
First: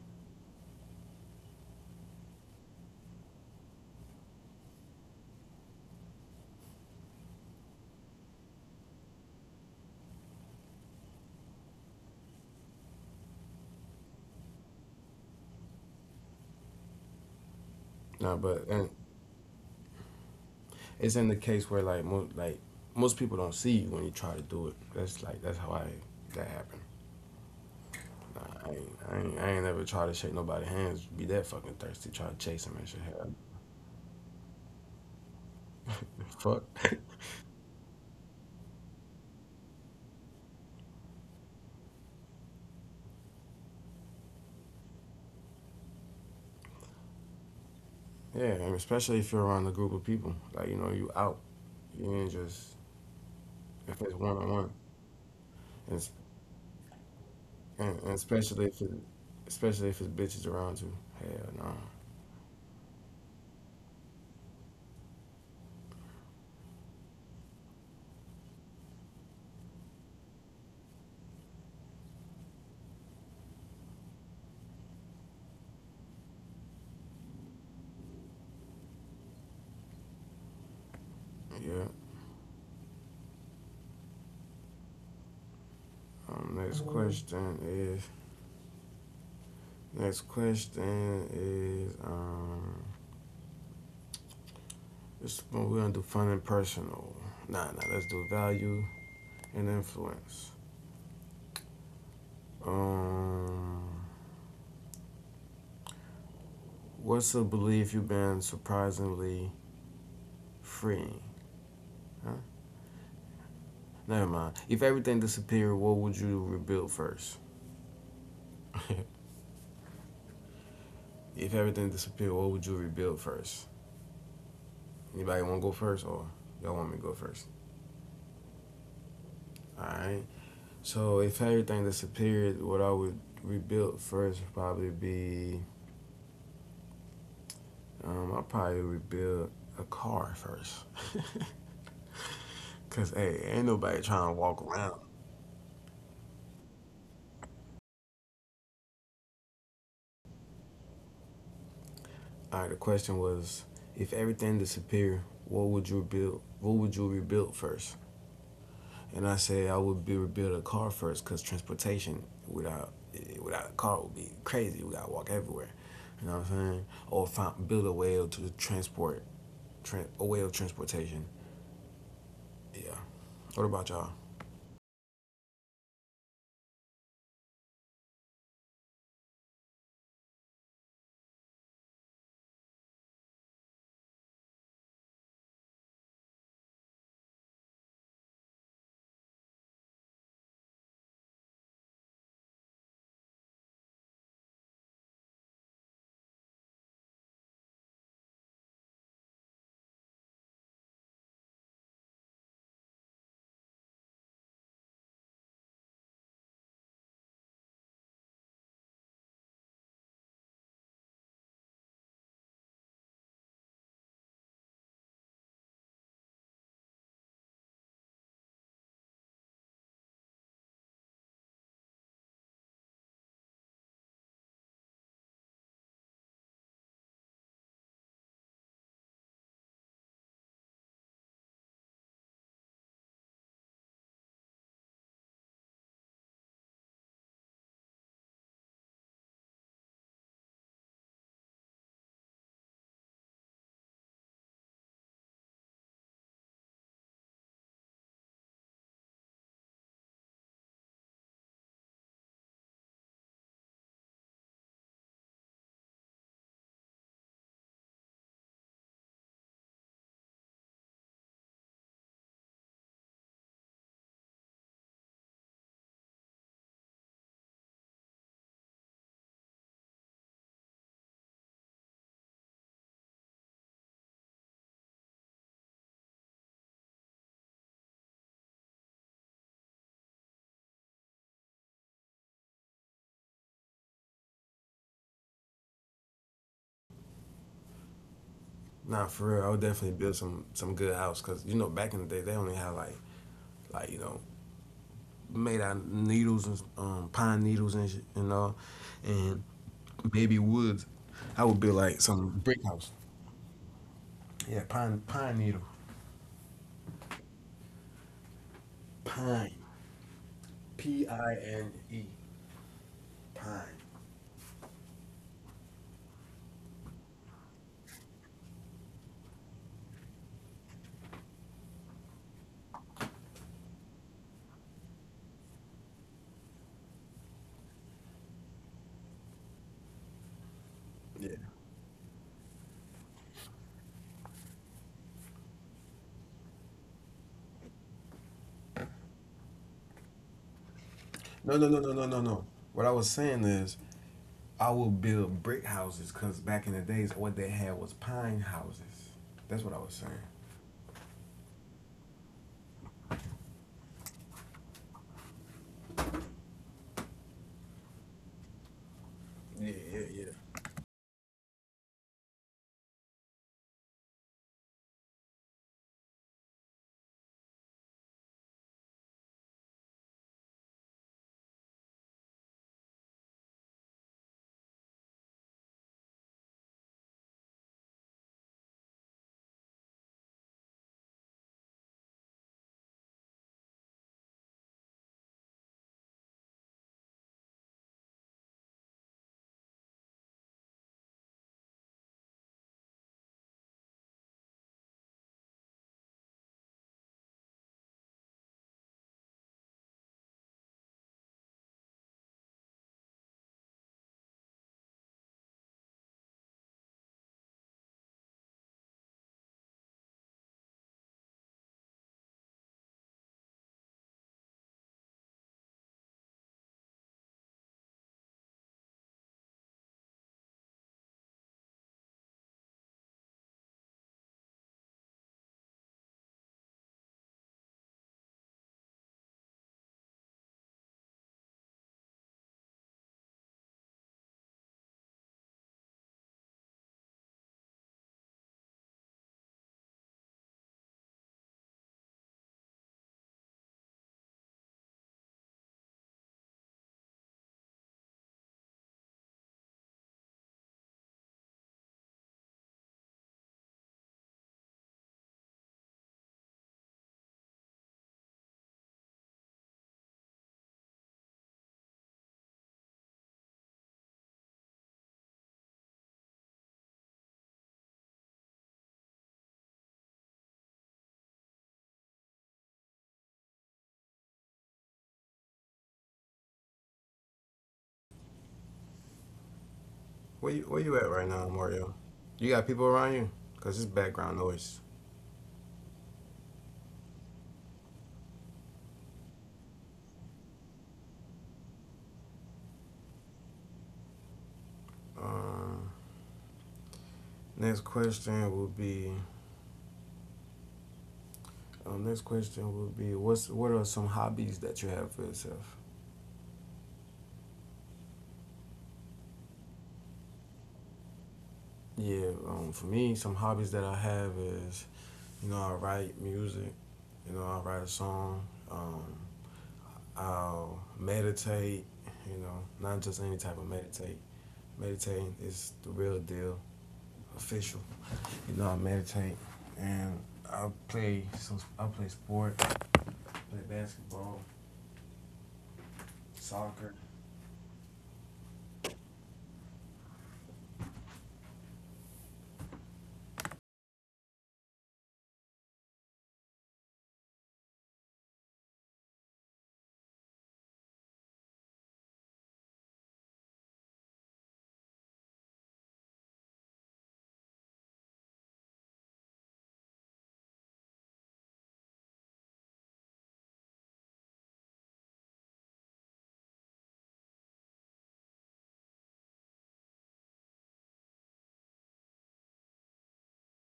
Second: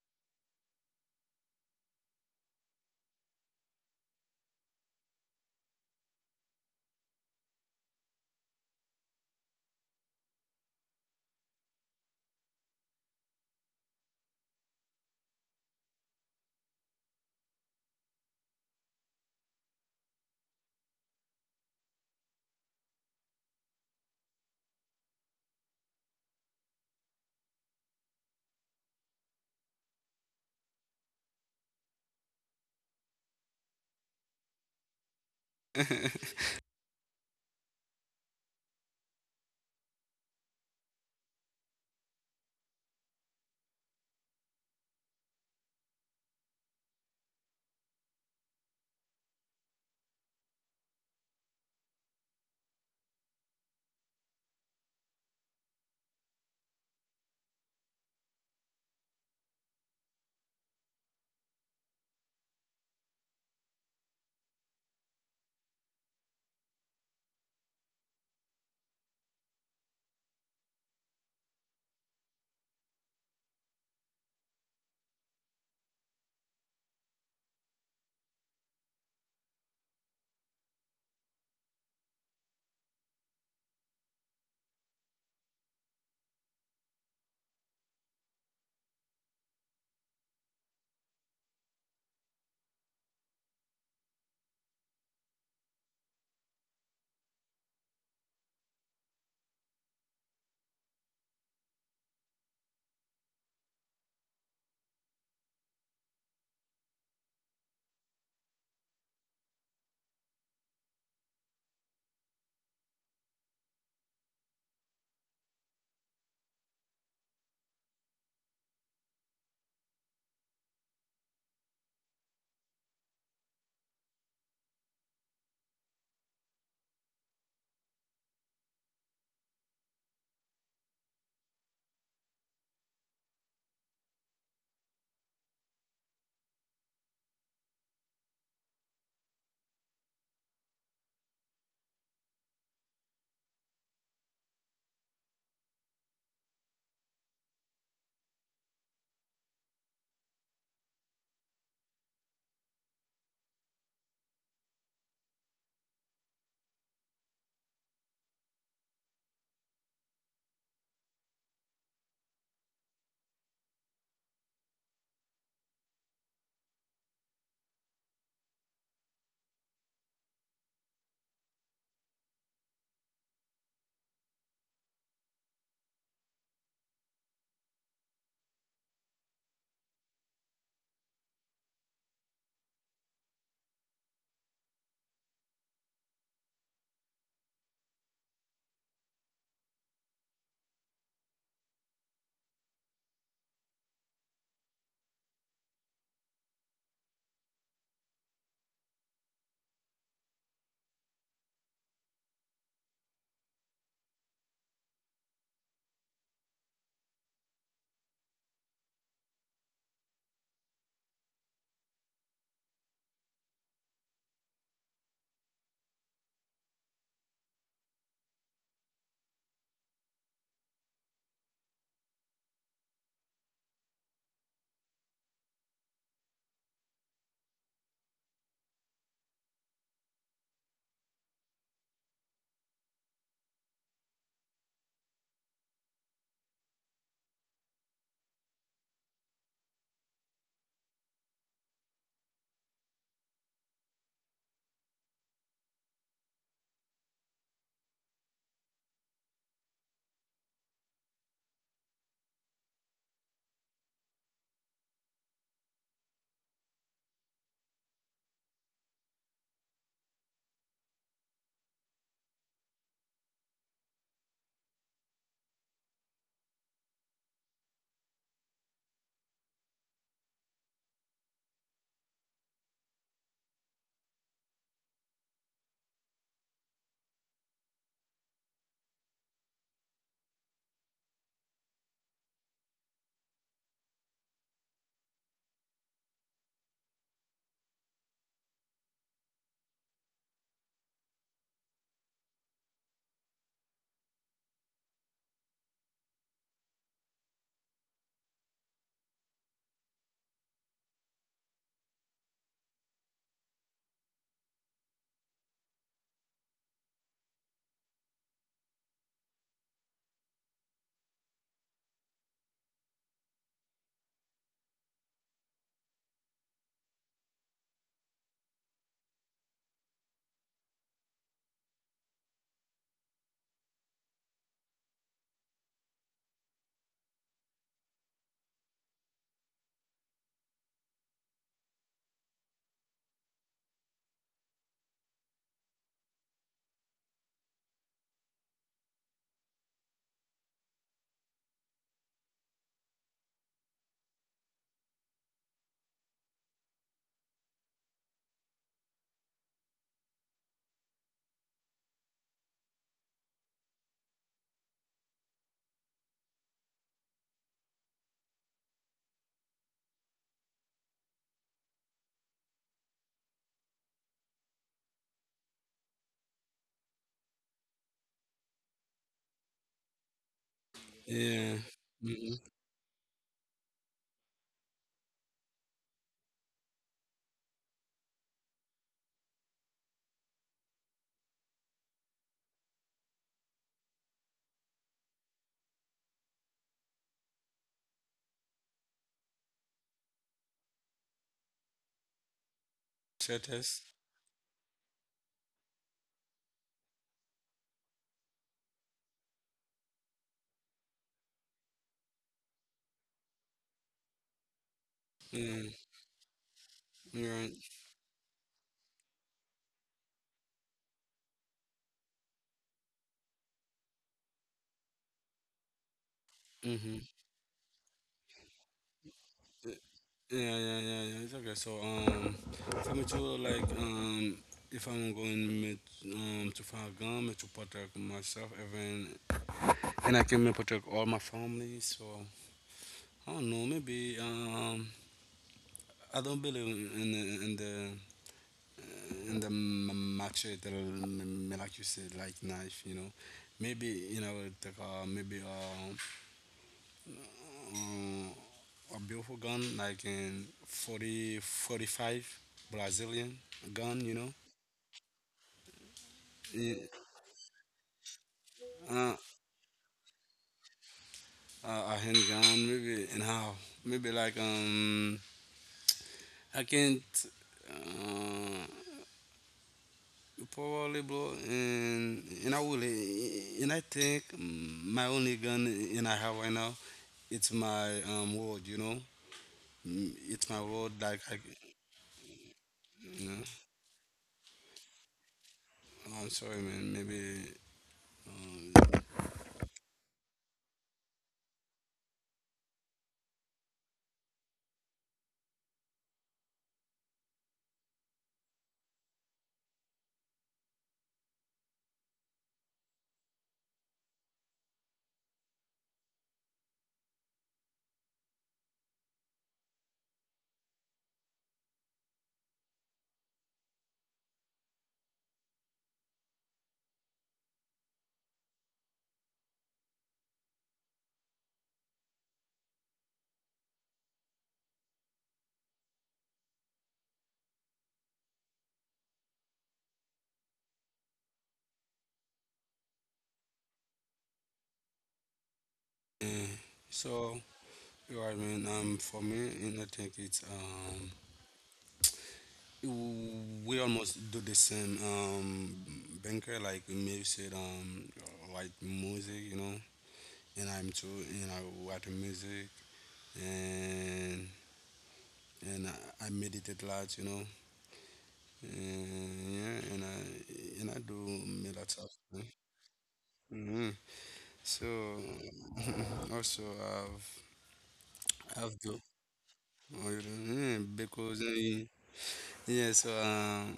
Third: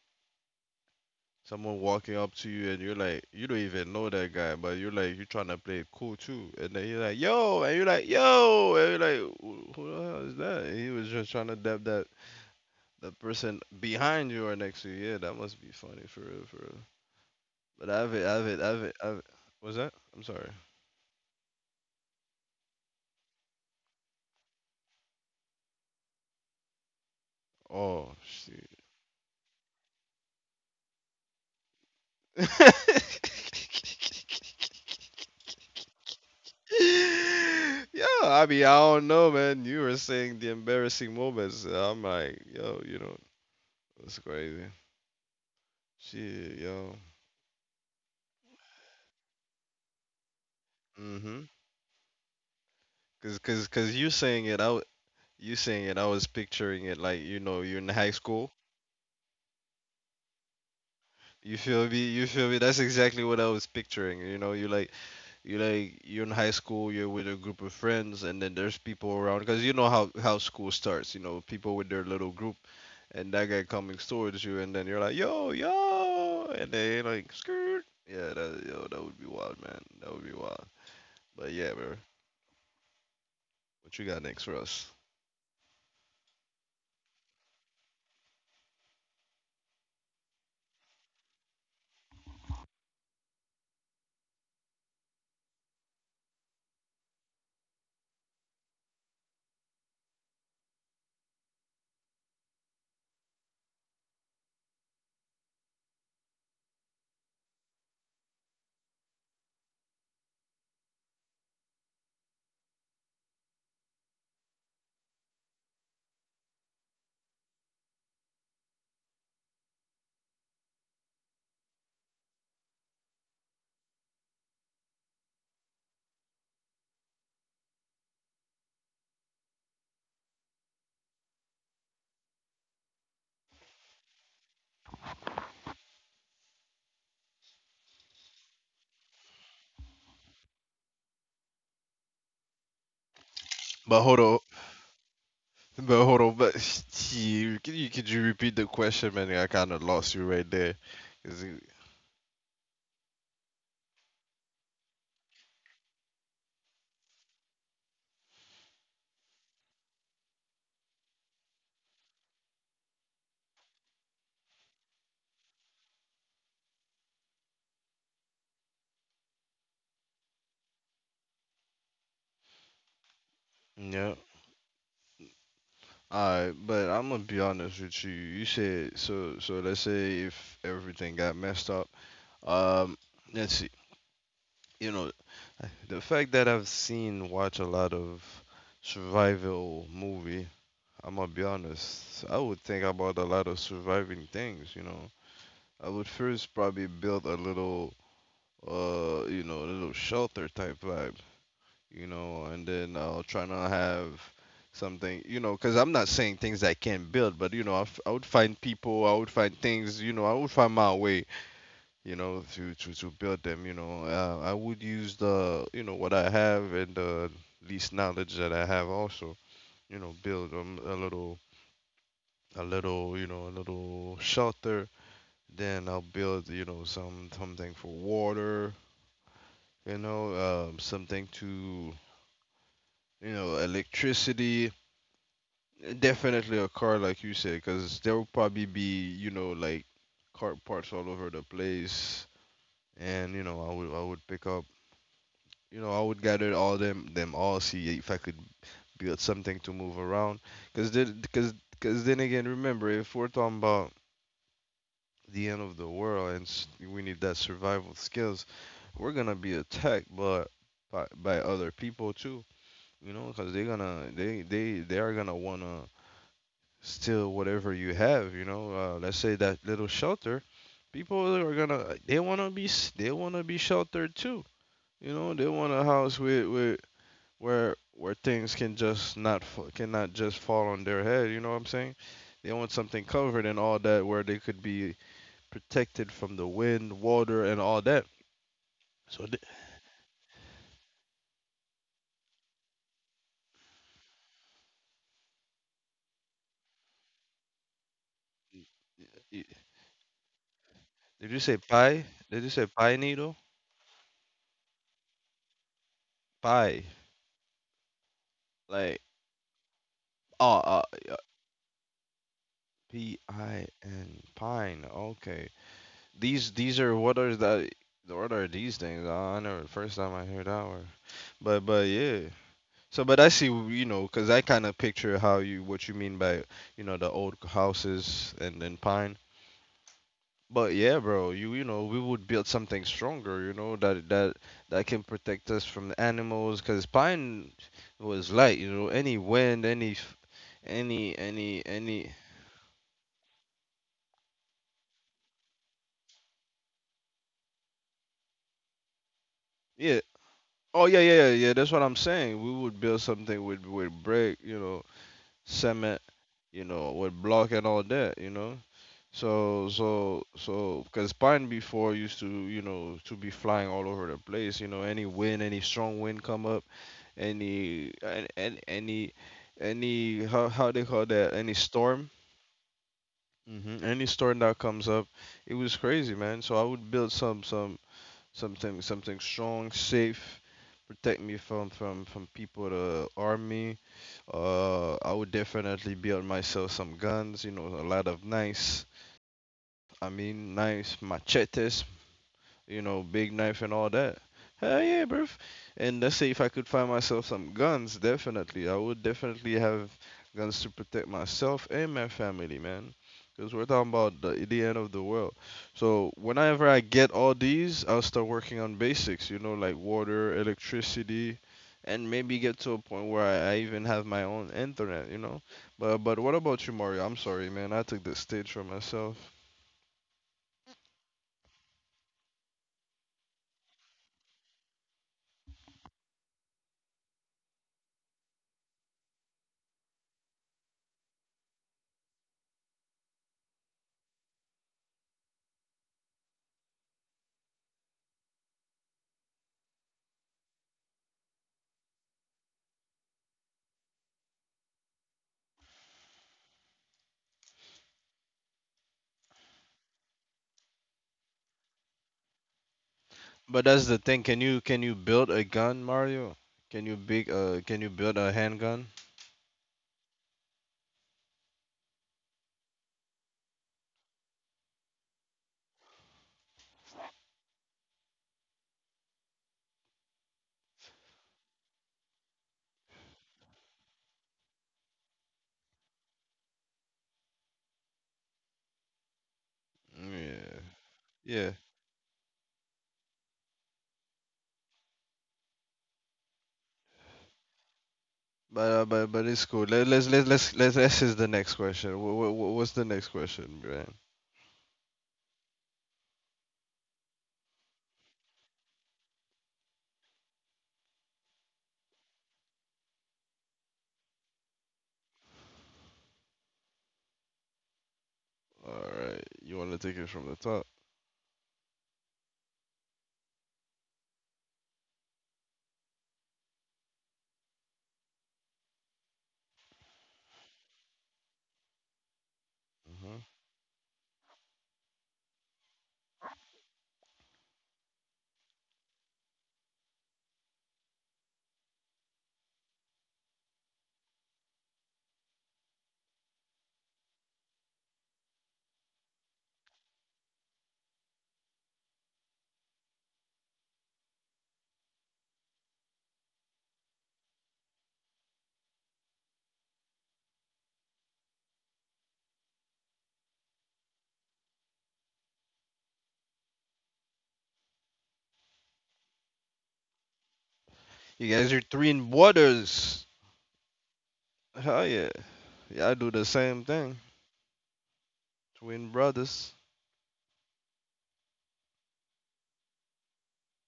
[SPEAKER 1] someone walking up to you and you're like, you don't even know that guy, but you're like, you're trying to play it cool too, and then he's like, yo, and you're like, yo, and you're like, who the hell is that? And he was just trying to dab that the person behind you or next to you. Yeah, that must be funny for real. For real. But I have it. I
[SPEAKER 2] Nah,
[SPEAKER 1] have it.
[SPEAKER 2] but
[SPEAKER 1] I have
[SPEAKER 2] and
[SPEAKER 1] it. I have it. What's that? I'm sorry.
[SPEAKER 2] it's in the case where like most people don't see you when you try to do it. That's like that's how I that happened.
[SPEAKER 1] Oh,
[SPEAKER 2] Nah,
[SPEAKER 1] shit.
[SPEAKER 2] I ain't ever try to shake nobody's hands. Be that fucking thirsty. Try to chase them and shit. Hell, fuck.
[SPEAKER 1] Yeah, I mean, I don't know, man. You were saying the embarrassing moments. I'm like, yo, that's crazy. Shit, yo.
[SPEAKER 2] Yeah, and especially if you're around a group of people. Like you know you out.
[SPEAKER 1] Mm-hmm.
[SPEAKER 2] You ain't just
[SPEAKER 1] Cause, cause,
[SPEAKER 2] if
[SPEAKER 1] cause
[SPEAKER 2] it's
[SPEAKER 1] you
[SPEAKER 2] one on
[SPEAKER 1] saying it
[SPEAKER 2] one.
[SPEAKER 1] out, you saying it.
[SPEAKER 2] And
[SPEAKER 1] I was picturing it like, you're in
[SPEAKER 2] and
[SPEAKER 1] high school.
[SPEAKER 2] especially if especially if it's bitches around you. Hell
[SPEAKER 1] You
[SPEAKER 2] no.
[SPEAKER 1] feel me? You feel me? That's exactly what I was picturing. You like you're in high school, you're with a group of friends, and then there's people around, cuz you know how school starts, people with their little group, and that guy coming towards you, and then you're like, "Yo, yo." And they like, "Skirt." Yeah, that would be wild, man. That would be wild. But yeah,
[SPEAKER 2] Yeah.
[SPEAKER 1] bro. What you got next for us?
[SPEAKER 2] Next question is next question is um. This one we're gonna do fun and personal. Nah, nah. Let's do value and influence. Um, what's a belief you've been surprisingly freeing? Huh? Never mind. If everything disappeared, what would you rebuild first? If everything disappeared, what would you rebuild first? Anybody want to go first, or y'all want me to go first? All right. So if everything disappeared, what I would rebuild first would probably be I'll probably rebuild a car first. Cause hey, ain't
[SPEAKER 1] But
[SPEAKER 2] nobody
[SPEAKER 1] hold
[SPEAKER 2] trying to
[SPEAKER 1] on,
[SPEAKER 2] walk around.
[SPEAKER 1] but hold on, but you, could you could you repeat the question, man? I kind of lost you right there. Is it,
[SPEAKER 2] All right, the question was, if everything disappeared, what would you rebuild? What would you rebuild first? And I said I would be rebuild a car first, cause transportation without without a car would be crazy. We gotta walk everywhere. You know what I'm saying? Or build a way to transport, tran a way of transportation. Yeah. What about y'all?
[SPEAKER 1] yeah. Alright, but I'm gonna be honest with you. You said so. So let's say if everything got messed up. Um, let's see. You know, the fact that I've seen watch a lot of survival movie. I'm gonna be honest. I would think about a lot of surviving things. You know, I would first probably build a little shelter type, like, and then I'll try not have something, because I'm not saying things I can't build, but I would find people, I would find things, I would find my way, to, build them, I would use what I have, and the least knowledge that I have also, build a little you know a little shelter, then I'll build something for water, something to, electricity. Definitely a car, like you said, because there will probably be, like, car parts all over the place, and I would pick up, I would gather all them them all, see if I could build something to move around, because then again, remember, if we're talking about the end of the world, we need that survival skills. We're gonna be attacked, but by other people too, because they are gonna wanna steal whatever you have. Let's say that little shelter, people are gonna, they wanna be sheltered too. They want a house with where things can just not fa- cannot just fall on their head. You know what I'm saying? They want something covered and all that, where they could be protected from the wind, water, and all that.
[SPEAKER 2] Nah,
[SPEAKER 1] So
[SPEAKER 2] for real,
[SPEAKER 1] th-
[SPEAKER 2] I would definitely build some good house, cause you know back in the day they only had like you know made out of needles and pine needles and shit and all, and
[SPEAKER 1] y-
[SPEAKER 2] baby woods.
[SPEAKER 1] did you
[SPEAKER 2] I
[SPEAKER 1] say
[SPEAKER 2] would build like
[SPEAKER 1] pie?
[SPEAKER 2] some
[SPEAKER 1] Did you
[SPEAKER 2] brick
[SPEAKER 1] say
[SPEAKER 2] house.
[SPEAKER 1] pine needle?
[SPEAKER 2] Yeah, pine needle,
[SPEAKER 1] Pie, like,
[SPEAKER 2] pine,
[SPEAKER 1] oh uh,
[SPEAKER 2] P
[SPEAKER 1] uh,
[SPEAKER 2] I N E,
[SPEAKER 1] P I
[SPEAKER 2] pine.
[SPEAKER 1] N pine. Okay. These are what are these things? Oh, I never, first time I heard that word. But yeah. So but I see, because I kind of picture how you what you mean by, the old houses, and then pine. But yeah, bro,
[SPEAKER 2] Yeah.
[SPEAKER 1] you know we would build something stronger. You know that can protect us from the animals, because pine was light. Any wind, any f-, any
[SPEAKER 2] No,
[SPEAKER 1] any
[SPEAKER 2] no, no, no, no,
[SPEAKER 1] any
[SPEAKER 2] no, no. What I was saying is, I would build brick houses because back in the days, what they had was pine houses. That's what I was
[SPEAKER 1] yeah.
[SPEAKER 2] saying.
[SPEAKER 1] Oh yeah, yeah, yeah. Yeah, that's what I'm saying. We would build something with brick, you know, cement, you know, with block and all that, you know. So
[SPEAKER 2] Yeah, yeah,
[SPEAKER 1] so
[SPEAKER 2] yeah.
[SPEAKER 1] so because pine, before, used to, you know, to be flying all over the place, you know. Any wind, any strong wind come up, any an- any how they call that,
[SPEAKER 3] yeah
[SPEAKER 1] any storm.
[SPEAKER 3] mm-hmm.
[SPEAKER 1] Any storm that comes up, it was crazy, man. So I would build some, something something strong, safe, protect me from, people, to arm me. I would definitely build myself some guns, you know, a lot of nice, I mean, nice machetes,
[SPEAKER 3] Sure, Tess.
[SPEAKER 1] big knife and all that. Hell yeah, bruv. And let's say if I could find myself some guns, definitely. I would definitely have guns to protect myself and my family, man. Because we're talking about the end of the
[SPEAKER 3] Yeah,
[SPEAKER 1] world. So whenever I get
[SPEAKER 3] right.
[SPEAKER 1] all these, I'll start working on basics, like water, electricity, and maybe get to a point where I even have my own internet. But what about you,
[SPEAKER 3] Mm-hmm.
[SPEAKER 1] Mario? I'm sorry, man. I took the stage for myself.
[SPEAKER 3] Yeah, yeah, yeah, yeah. Yeah, it's okay. So, for me to like, if I'm going met, to Fargam to protect myself, even, and I can protect all my family. So, I don't know. Maybe, I don't believe in the in the machete, like you said, like knife. You know, maybe you know, like, maybe um, a beautiful gun, like in 45
[SPEAKER 1] But
[SPEAKER 3] Brazilian
[SPEAKER 1] that's the thing.
[SPEAKER 3] gun,
[SPEAKER 1] Can
[SPEAKER 3] you
[SPEAKER 1] you
[SPEAKER 3] know.
[SPEAKER 1] can you build a gun, Mario? Can you
[SPEAKER 3] Yeah,
[SPEAKER 1] big uh can you build a handgun?
[SPEAKER 3] uh, a handgun, maybe, and how? Maybe like, I can't, uh, probably blow, and I will, and I think my only gun in I have right now, it's my word, you know.
[SPEAKER 1] Yeah.
[SPEAKER 2] Where you
[SPEAKER 3] It's
[SPEAKER 2] at
[SPEAKER 3] my
[SPEAKER 2] right
[SPEAKER 3] word,
[SPEAKER 2] now,
[SPEAKER 1] Yeah.
[SPEAKER 3] like, I,
[SPEAKER 2] Mario? You got people around you? Cause
[SPEAKER 3] you
[SPEAKER 2] it's
[SPEAKER 3] know.
[SPEAKER 2] background noise.
[SPEAKER 3] Oh, I'm sorry, man, maybe,
[SPEAKER 1] But
[SPEAKER 3] um,
[SPEAKER 1] it's cool. Let, let's this is the next question. What's the next question, Brian?
[SPEAKER 2] Um, Next question will be. Next question will be what's what are some hobbies that you have for yourself?
[SPEAKER 1] All right. You want to take it from the top?
[SPEAKER 2] Yeah, for me, some hobbies that I have is you know I write music, you know I write a song, um, I'll meditate, you know not just
[SPEAKER 1] Hmm.
[SPEAKER 2] any type of meditate. Meditating is the real deal, official. You know I meditate and I play sport, I play basketball,
[SPEAKER 3] eh,
[SPEAKER 2] soccer.
[SPEAKER 3] so, Sure, I mean, for me, you know, I think it's we almost do the same. Banker like Mave said, like music, you know, and I'm too, you know, write music and and I meditate a lot, you know, and yeah, and I do
[SPEAKER 1] You guys
[SPEAKER 3] me
[SPEAKER 1] are
[SPEAKER 3] lots of
[SPEAKER 1] twin
[SPEAKER 3] things.
[SPEAKER 1] brothers.
[SPEAKER 3] hmm
[SPEAKER 1] Hell
[SPEAKER 3] So
[SPEAKER 1] yeah. Yeah, I do the
[SPEAKER 3] also
[SPEAKER 1] same thing.
[SPEAKER 3] I've do
[SPEAKER 1] Twin brothers.
[SPEAKER 3] oh, you know, yeah, because yeah, so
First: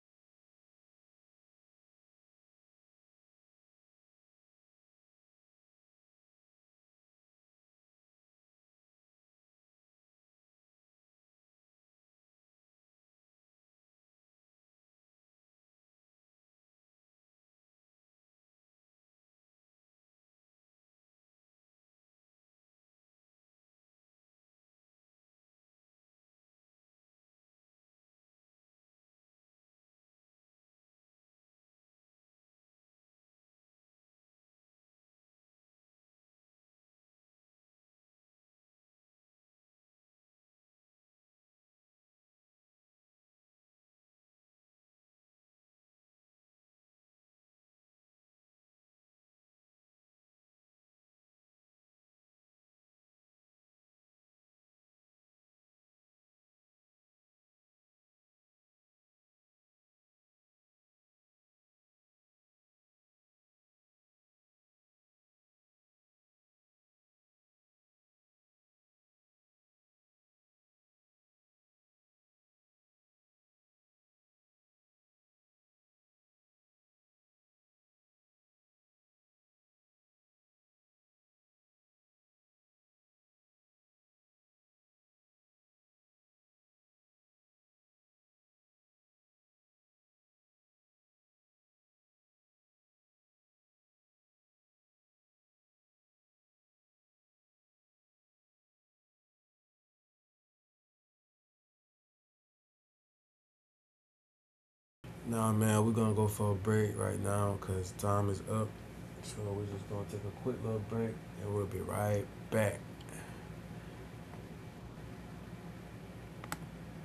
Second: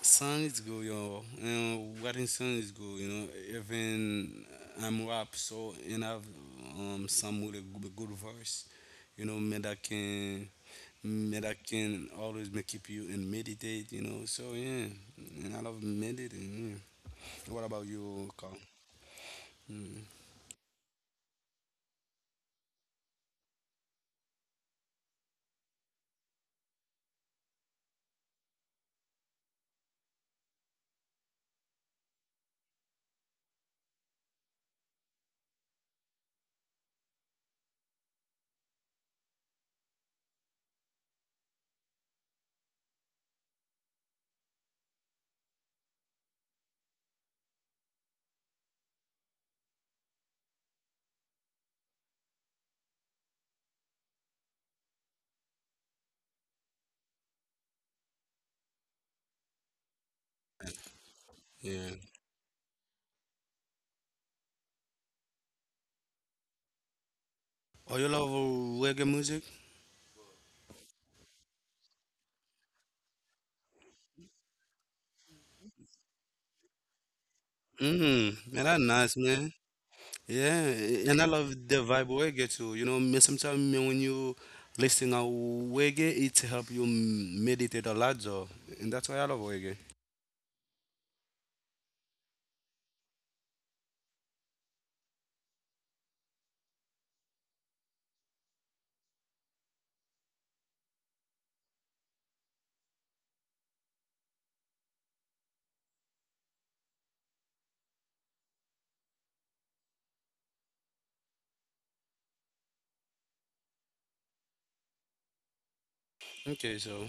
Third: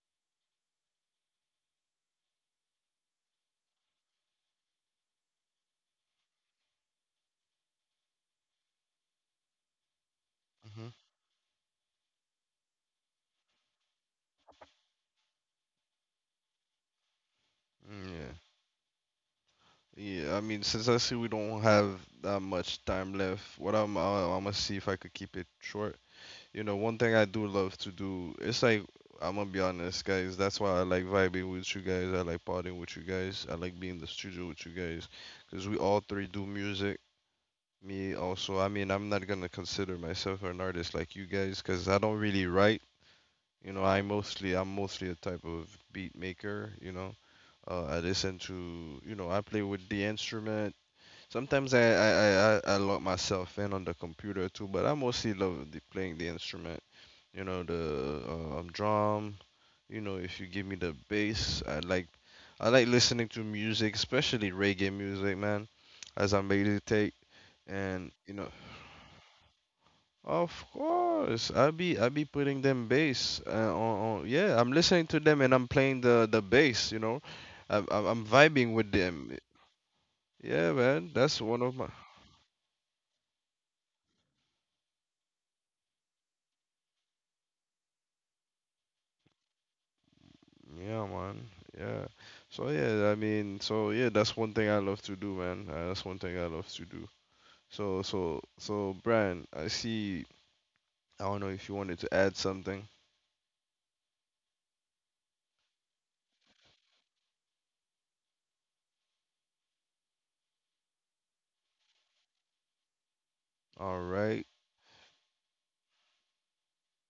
[SPEAKER 3] Song is good, yo. And wedding song is good, you know. Even I'm rap, so and I've some with a good, good verse, you know,
[SPEAKER 1] Hmm.
[SPEAKER 3] me that can always make keep you and meditate, you know. So yeah, and I love meditating. Yeah. What about you,
[SPEAKER 1] Yeah.
[SPEAKER 3] Carl? Mm.
[SPEAKER 1] Yeah, I mean, since I see we don't have that much time left, I'm gonna see if I could keep it short. One thing I do love to do, it's like, I'm gonna be honest, guys. That's why I like vibing with you guys. I like partying with you guys. I like being in the studio with you guys. Because we all three do music. Me also. I mean, I'm not gonna consider myself an artist like you guys, because I don't really write. I'm mostly a type of beat maker. I listen to, I play with the instrument. Sometimes I lock myself in on the computer too, but I mostly love playing the instrument, the drum. If you give me the bass, i
[SPEAKER 3] Yeah.
[SPEAKER 1] like i like listening to music, especially reggae music, man, as I meditate,
[SPEAKER 3] Oh,
[SPEAKER 1] and
[SPEAKER 3] you love reggae music?
[SPEAKER 1] of course I be putting them bass, on, yeah, I'm listening to them, and I'm playing the bass, you know, I'm
[SPEAKER 3] Mm, man,
[SPEAKER 1] vibing with
[SPEAKER 3] that's nice,
[SPEAKER 1] them.
[SPEAKER 3] man. Yeah,
[SPEAKER 1] Yeah, man,
[SPEAKER 3] and I
[SPEAKER 1] that's
[SPEAKER 3] love
[SPEAKER 1] one of
[SPEAKER 3] the
[SPEAKER 1] my,
[SPEAKER 3] vibe reggae too. You know, me sometimes me when you listen to reggae, it help you meditate a lot though, and that's why I love reggae.
[SPEAKER 1] yeah, man, yeah. So yeah, I mean, so yeah, that's one thing I love to do, man. That's one thing I love to do. So Brian, I see, I don't know if you wanted to add something.
[SPEAKER 2] Nah, man, we're gonna go for a break right now because time is up. So we're just gonna take a quick little break and we'll be right back.
[SPEAKER 1] All right.
[SPEAKER 3] Okay, so.